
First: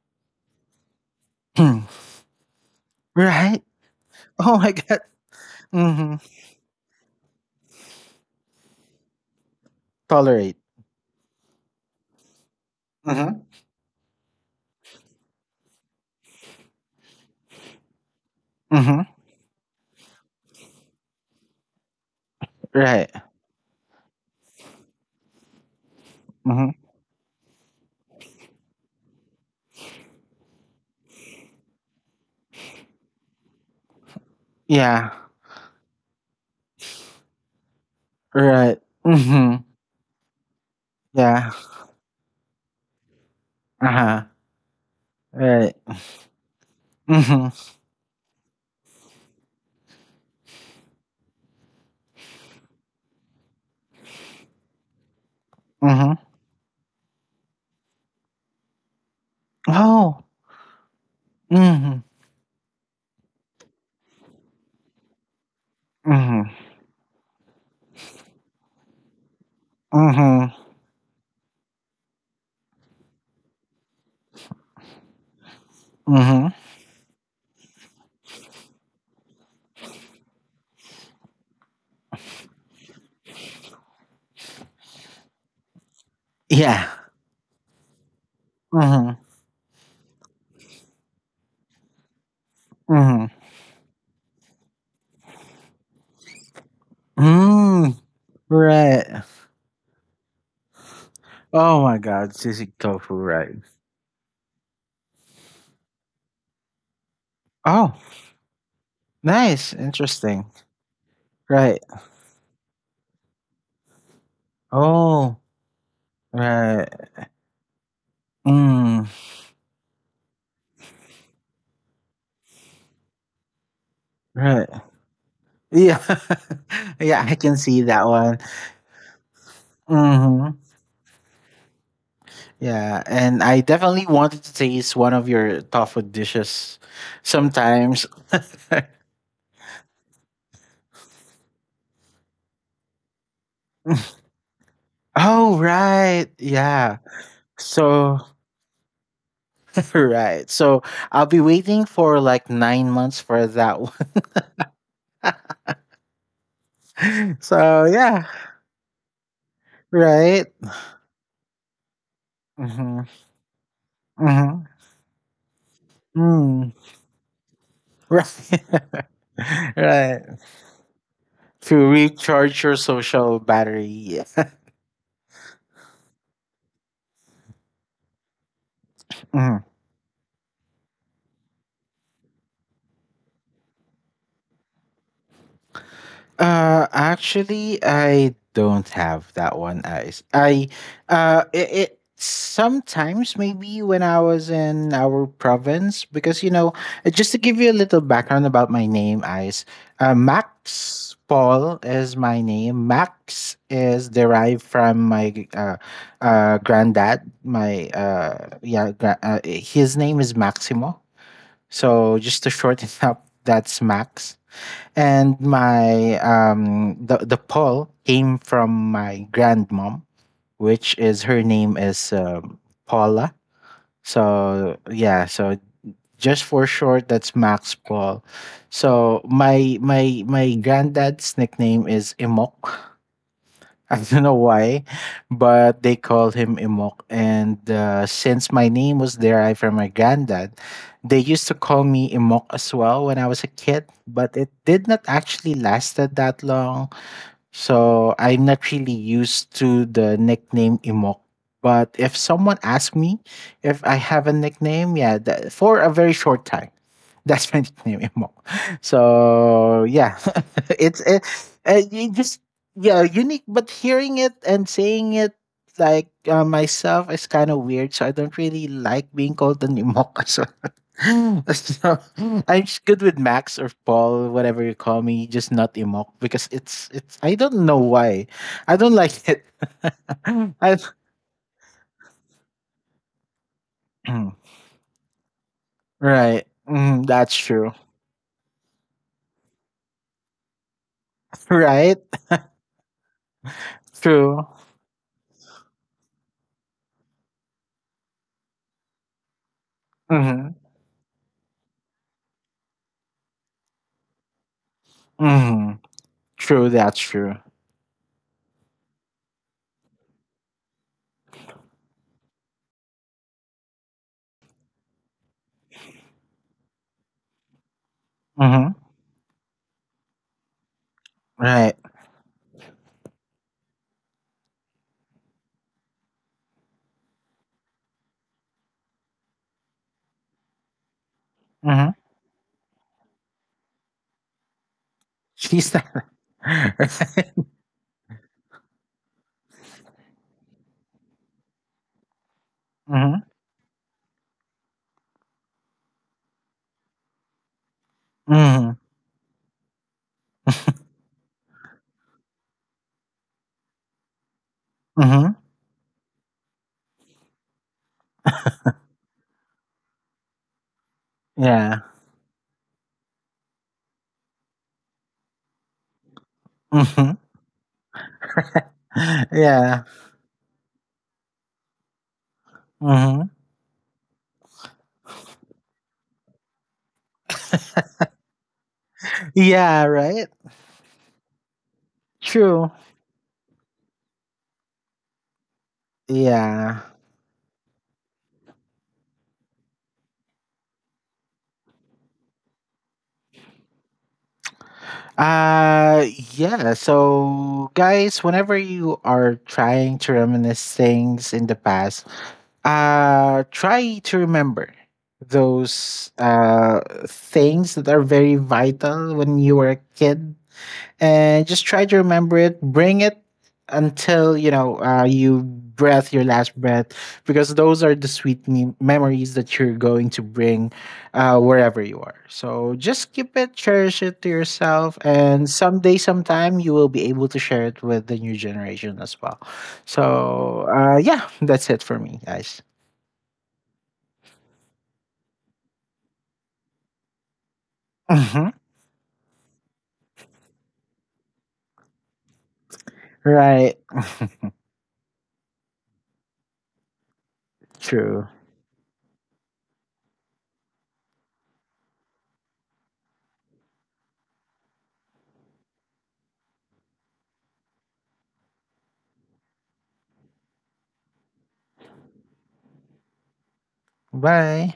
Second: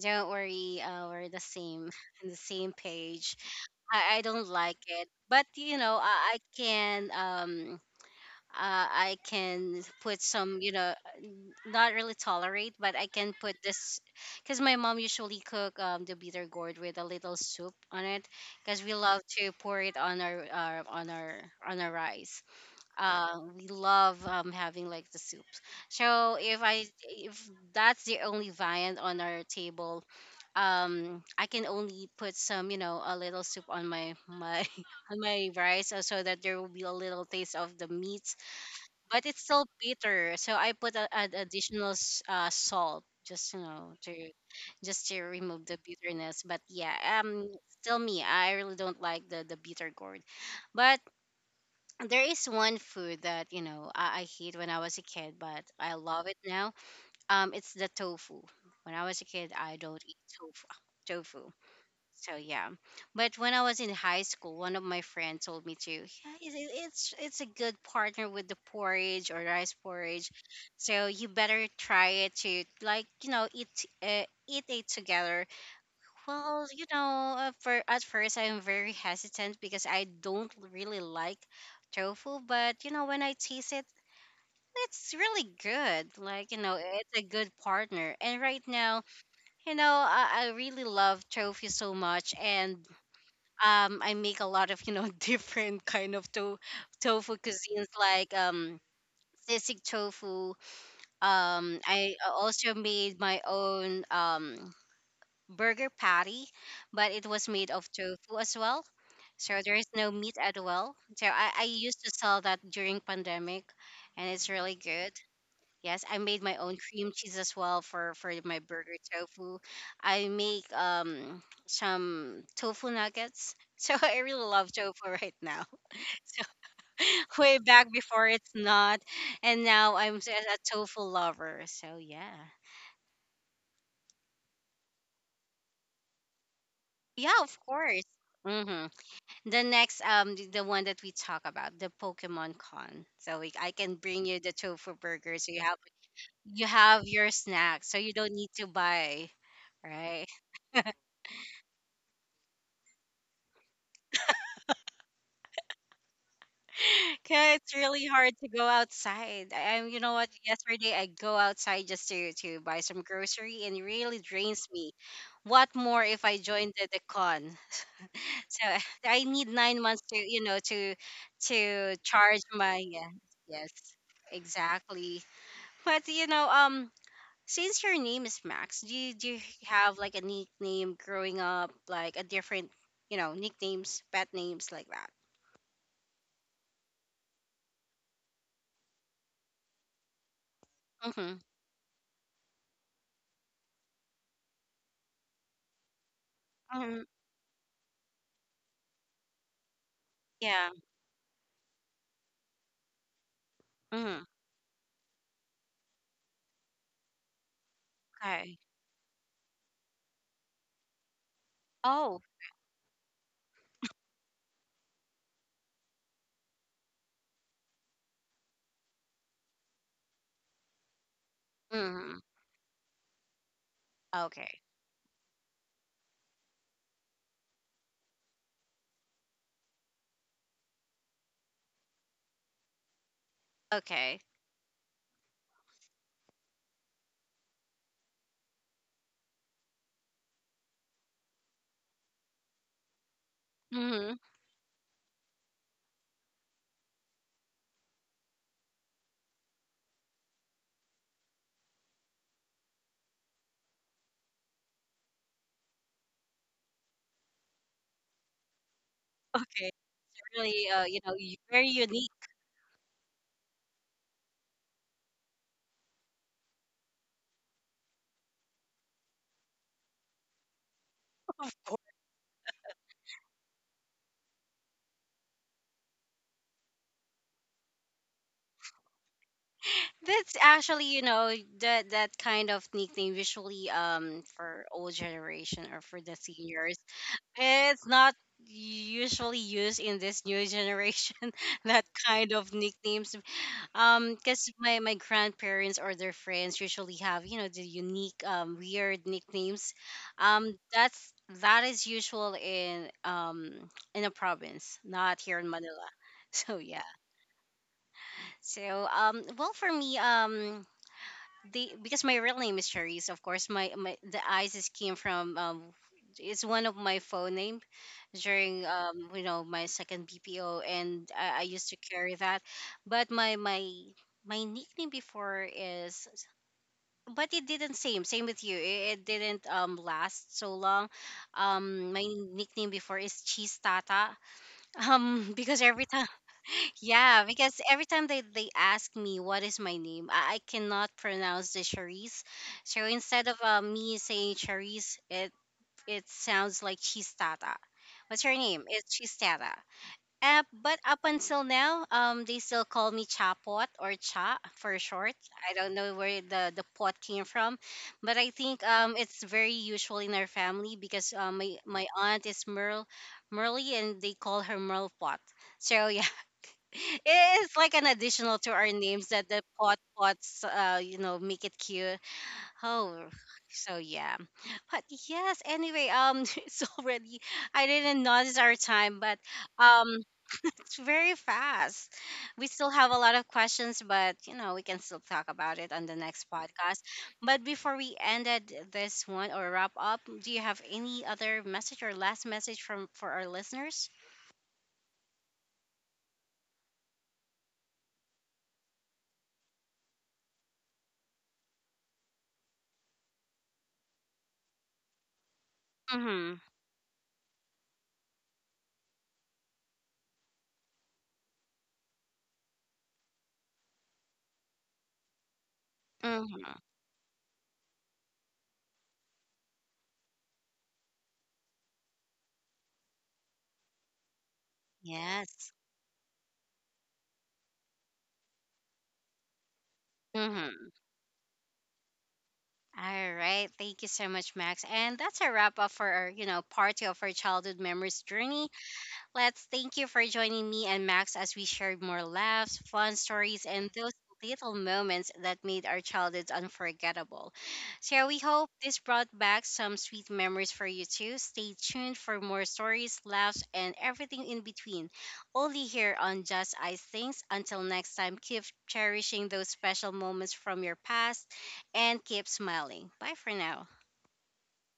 A: don't worry, we're the same
B: *clears throat*
A: *laughs* on the same page.
B: right.
A: I don't
B: Oh my
A: like
B: god.
A: it, but you know,
B: Mhm.
A: I can put some,
B: Tolerate.
A: you know, not really tolerate, but I can
B: Mhm.
A: put this because my mom usually cook the bitter gourd with a little soup on it, because we
B: Mhm.
A: love to pour it on our on our on our rice.
B: Right.
A: We love, having like the soups. So if
B: Mhm.
A: I if that's the only viand on our table, I can only put some a little soup on my *laughs*
B: Yeah.
A: on my rice so that there will be a little taste of the meats,
B: Right.
A: but it's
B: Mhm.
A: still bitter. So I put a, an
B: Yeah.
A: additional salt just to
B: Uh-huh.
A: just to remove
B: Right.
A: the bitterness. But yeah, um,
B: Mhm.
A: still me, I really don't like the bitter gourd. But there is one food that I hate when I was a kid, but I
B: Mhm.
A: love it now. It's the tofu. When I was a kid, I don't eat
B: Oh.
A: tofu. Tofu.
B: Mhm.
A: So yeah, but when I was in high school, one of my friends told me to. Yeah,
B: Mhm.
A: it's it's a good partner with the porridge or rice porridge,
B: Mhm,
A: so you better try it to like eat eat it together
B: mhm.
A: well, you know, for at first I'm very hesitant because I don't really like tofu, but you know, when I taste it, it's really good. Like, you know,
B: Yeah.
A: it's a good partner. And right now,
B: Mhm,
A: you know, I really love tofu so much and
B: mhm.
A: I make a lot of, you know, *laughs* different kind of tofu cuisines
B: Mm,
A: like
B: right.
A: sisig tofu.
B: Oh my
A: I
B: god, sisig
A: also
B: tofu,
A: made my
B: right.
A: own burger patty, but it was made of
B: Oh,
A: tofu as well. So there
B: nice,
A: is no meat
B: interesting.
A: as well. So I
B: Right.
A: used to sell that during pandemic, and it's really good.
B: Oh,
A: Yes, I made my own
B: right.
A: cream cheese as well for my burger
B: Mm,
A: tofu. I make some tofu nuggets. *laughs* So I really love
B: right.
A: tofu right now.
B: Yeah.
A: *laughs* So
B: *laughs* Yeah, I
A: way
B: can see
A: back
B: that
A: before
B: one.
A: it's not, and now I'm a
B: Mhm.
A: tofu lover. So yeah,
B: Yeah, and I definitely wanted to taste one of your tofu dishes
A: yeah, of course.
B: sometimes.
A: Hmm. The next, the one that we talk about, the Pokemon Con. So I can
B: *laughs*
A: bring you the tofu burger. So
B: Oh, right.
A: you
B: Yeah.
A: have your snacks. So you
B: So
A: don't need to buy, right?
B: Right. So I'll be waiting for like 9 months for that one. *laughs*
A: *laughs* Cause it's
B: So
A: really
B: yeah.
A: hard to go outside. You know what?
B: Right.
A: Yesterday I go outside just to buy some
B: Mm-hmm.
A: grocery, and it really
B: Mm-hmm.
A: drains me. What more if I join
B: Mm.
A: the con?
B: *laughs* Right.
A: *laughs* So I need
B: *laughs*
A: 9 months to
B: right.
A: to
B: To
A: charge
B: recharge your
A: my yeah,
B: social
A: yes
B: battery. *laughs*
A: exactly. But you know Since your name is Max, do you
B: Mhm.
A: have like a nickname growing up, like a different, you know, nicknames, pet names like that?
B: Actually, I don't have that one. I, s- I,
A: Mm-hmm.
B: it, it sometimes maybe when I was in our province, because you know,
A: Um,
B: just to give you a little background about my name, Ice,
A: yeah.
B: Max Paul is my name. Max is
A: Mm-hmm.
B: derived from my granddad.
A: Okay.
B: His name is Maximo. So
A: Oh.
B: just to shorten *laughs* up, that's Max. And my the Paul came from my grandmom, which is her name is
A: Mm-hmm.
B: Paula.
A: Okay.
B: So yeah, so just for short, that's Max Paul. So my granddad's nickname is Imok. *laughs* I
A: Okay.
B: don't know why, but they called him Imok. And since my name was derived from my granddad, they used to call me Imok as well when I was a kid,
A: Mm-hmm.
B: but it did not actually lasted that long. So I'm not really used to the nickname Imok. But if someone asks me if I have a nickname, yeah, that, for a very short time, *laughs* that's my nickname Imok. *laughs*
A: Okay.
B: So yeah,
A: Really,
B: *laughs*
A: you
B: it's
A: know, very unique.
B: you just yeah unique. But hearing it and saying it like, myself, is kind of weird. So I don't really like being called an Imok. *laughs* So *gasps* *laughs*
A: *laughs*
B: so, I'm just good with Max or Paul, whatever you call me, just not Imok because it's I don't know why. I don't like it.
A: That's
B: *laughs* I
A: actually, you know, that kind of nickname usually
B: *clears throat*
A: for old generation or for the
B: right.
A: seniors.
B: Mm, that's true.
A: It's
B: *laughs*
A: not usually used in this new generation, *laughs* that
B: Right?
A: kind of nicknames.
B: True.
A: Because my grandparents or their friends usually have, you know, the unique, weird nicknames.
B: Mhm.
A: That's that is usual in a province, not here in
B: Mhm.
A: Manila. *laughs* So
B: True,
A: yeah.
B: that's true.
A: So well for me. The, because my real name is Charisse, of course, my the Isis came from it's one of my phone name during
B: Mhm.
A: you know my second BPO and I used
B: Right.
A: to carry that but my nickname before is but it didn't same with you it didn't last so long
B: Mhm.
A: my nickname before is cheese tata *laughs* because
B: She's the
A: every time
B: *laughs*
A: *laughs* yeah
B: right.
A: because every time they ask me what is my name I cannot pronounce the Charisse so instead
B: Mhm.
A: of me saying Charisse it it sounds like cheese tata. What's your name?
B: Mhm.
A: It's Cheese Tata. But up until now, they still call me Chapot or Cha for short.
B: Mhm.
A: I don't know where the pot came from, but I think it's very usual in our family because
B: Yeah.
A: my aunt is Merle, Merly, and they call her Merle Pot. So yeah, *laughs*
B: Mhm.
A: it's like an additional to our names that
B: *laughs*
A: the pot
B: Yeah.
A: pots, you know, make it cute. Oh,
B: Mhm.
A: so yeah, but yes. Anyway, *laughs* it's already I didn't notice our time, but
B: Yeah,
A: um.
B: right?
A: It's very fast. We still
B: True.
A: have a lot of questions, but you know, we can still talk about it on the next podcast.
B: Yeah.
A: But before we ended this one or wrap up, do you have any other message or last message from for our listeners?
B: Uh yeah, so guys, whenever you are trying to reminisce things in the past, try to remember those
A: Mm-hmm.
B: things that are very vital when you were a kid, and just try to remember it. Bring it until you breath your
A: Mm-hmm.
B: last breath, because those are the sweet memories that you're going to bring wherever you are. So just keep it, cherish it to yourself,
A: Yes.
B: and someday, sometime, you will be able to share it with the new generation as well.
A: Mm-hmm.
B: So yeah, that's it for me, guys.
A: All right. Thank you so much, Max. And that's a wrap up for our, you know, part two of our childhood memories journey.
B: Hmm.
A: Let's thank you for joining me and Max as we shared more laughs, fun stories, and
B: Right.
A: those little moments that made our childhoods unforgettable. So yeah, we
B: True.
A: hope this brought back some sweet memories for you too. Stay tuned for more stories, laughs, and everything in between. Only here on Just Ice Things. Until next time, keep cherishing those special moments from your past and keep smiling. Bye for now.
B: Bye.